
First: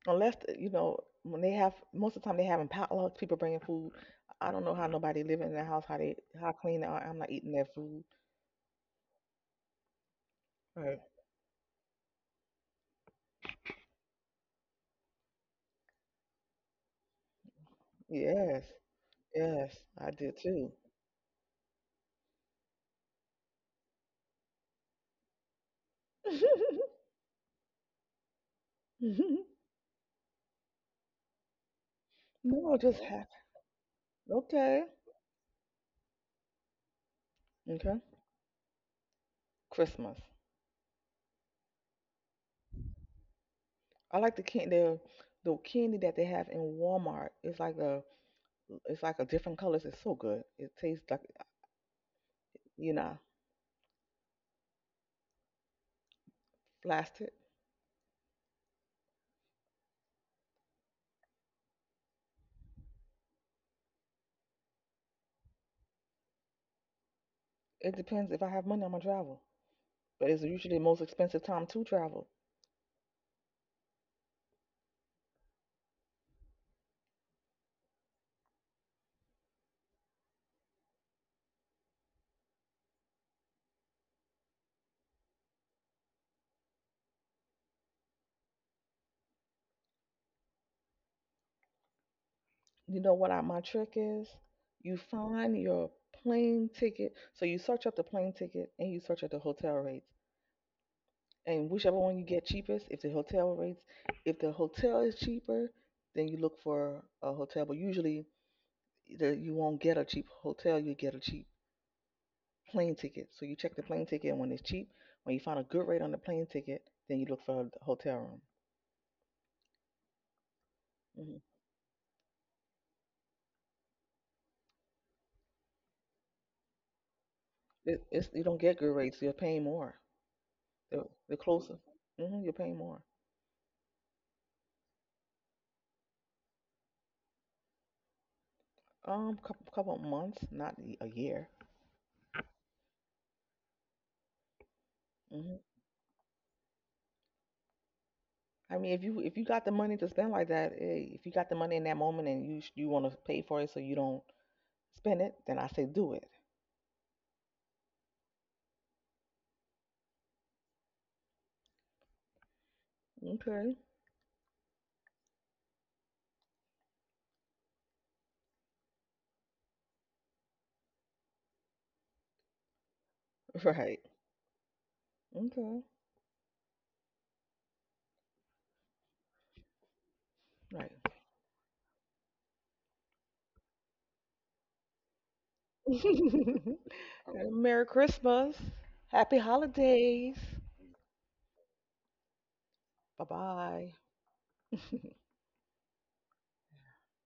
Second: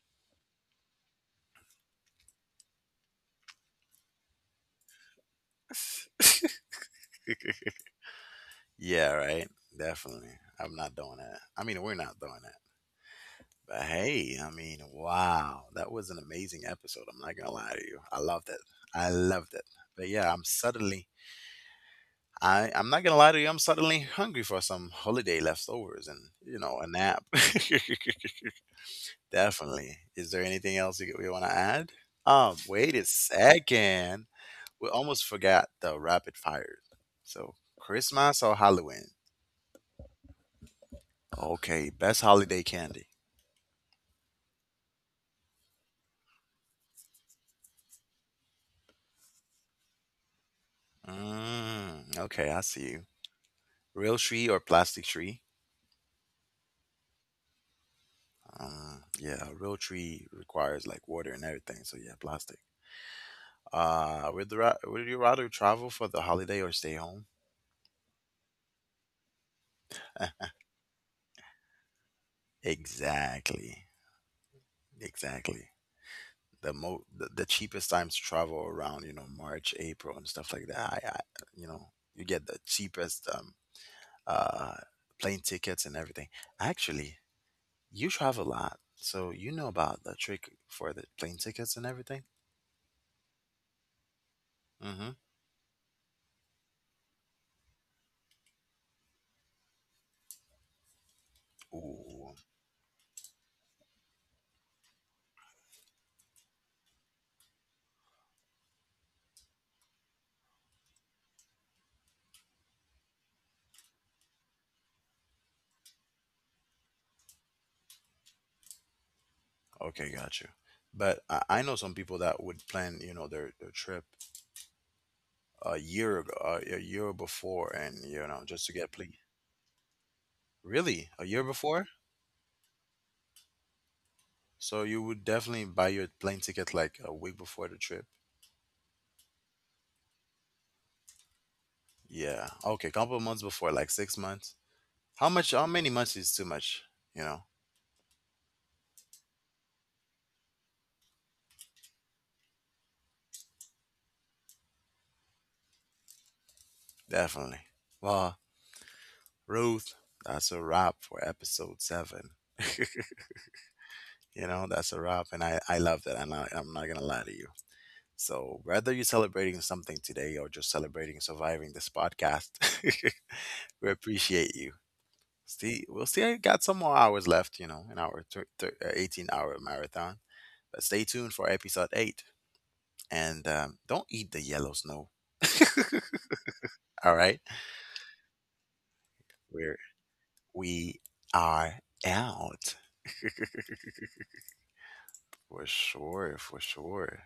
A: unless you know when they have. Most of the time they having potlucks. People bringing food. I don't know how nobody living in the house. How they how clean they are. I'm not eating their food.
B: Yeah, right. Definitely. I'm not
A: Right.
B: doing that. I mean, we're not doing that. But hey, I mean, wow, that was an amazing episode. I'm not gonna lie to you. I loved it.
A: Yes.
B: I loved it.
A: Yes,
B: But
A: I
B: yeah,
A: did too.
B: I'm not gonna lie to you, I'm suddenly hungry for some holiday leftovers and you know a nap. Definitely. Is there anything else you want to add?
A: No, it
B: Wait
A: just
B: a
A: happened.
B: second.
A: Okay.
B: We almost forgot the rapid fires. So
A: Okay.
B: Christmas or Halloween?
A: Christmas.
B: Okay, best holiday candy.
A: I like the candy that they have in Walmart. It's like a different colors. It's so good. It tastes like
B: Mm, okay, I see
A: you
B: you.
A: know,
B: Real tree or plastic tree?
A: blasted.
B: Yeah, a real tree requires like water and everything. So yeah, plastic. Would you rather travel for the holiday or stay home?
A: It depends if I have money, I'm gonna travel. But it's usually the most expensive time to travel.
B: Exactly. Exactly. The cheapest times to travel around, you know, march, april and stuff like that. I, you know, you get the cheapest uh plane tickets and everything. Actually, you travel a lot, so you know about the trick for the plane tickets and everything.
A: You know what I, my trick is? You
B: Mm-hmm.
A: find your plane ticket. So you search up the plane ticket and you search up the hotel rates. And whichever one you
B: Ooh,
A: get cheapest, if the hotel rates, if the hotel is cheaper, then you look for a hotel. But usually, the, you won't get a cheap hotel. You get a cheap plane ticket. So you check the plane ticket, and when it's cheap, when you find a good rate on the plane ticket, then you look for a hotel room.
B: okay, got you. But
A: Hmm.
B: I know some people that would plan, you know, their trip a year ago, a year before, and
A: It,
B: you
A: it's
B: know
A: you don't
B: just to
A: get
B: get
A: good
B: plane.
A: rates. You're paying more. They're
B: Really, a
A: they're
B: year
A: closer,
B: before?
A: hmm, you're paying more.
B: So you would definitely buy your plane ticket like a week before the trip.
A: Couple months, not a year.
B: Yeah. Okay, couple of months before, like 6 months. How much?
A: Mm-hmm.
B: How many months is too much? You know,
A: I mean, if you got the money to spend like that, eh, if you got the money in that moment and you sh- you want to pay for it so you don't spend it, then I say do it.
B: definitely. Well, Ruth, that's a wrap for episode seven.
A: Okay.
B: you know, that's a wrap, and I love that. I'm not gonna lie to you. So whether you're celebrating something today or just celebrating surviving this podcast, we
A: Right.
B: appreciate you.
A: Okay.
B: We'll see. I got some more hours left. You know, in our 18-hour marathon. But
A: Right.
B: stay tuned for episode eight. And don't eat the yellow snow. All right.
A: Merry Christmas. Happy
B: We're,
A: holidays.
B: we are out.
A: Bye bye.
B: For sure. For sure.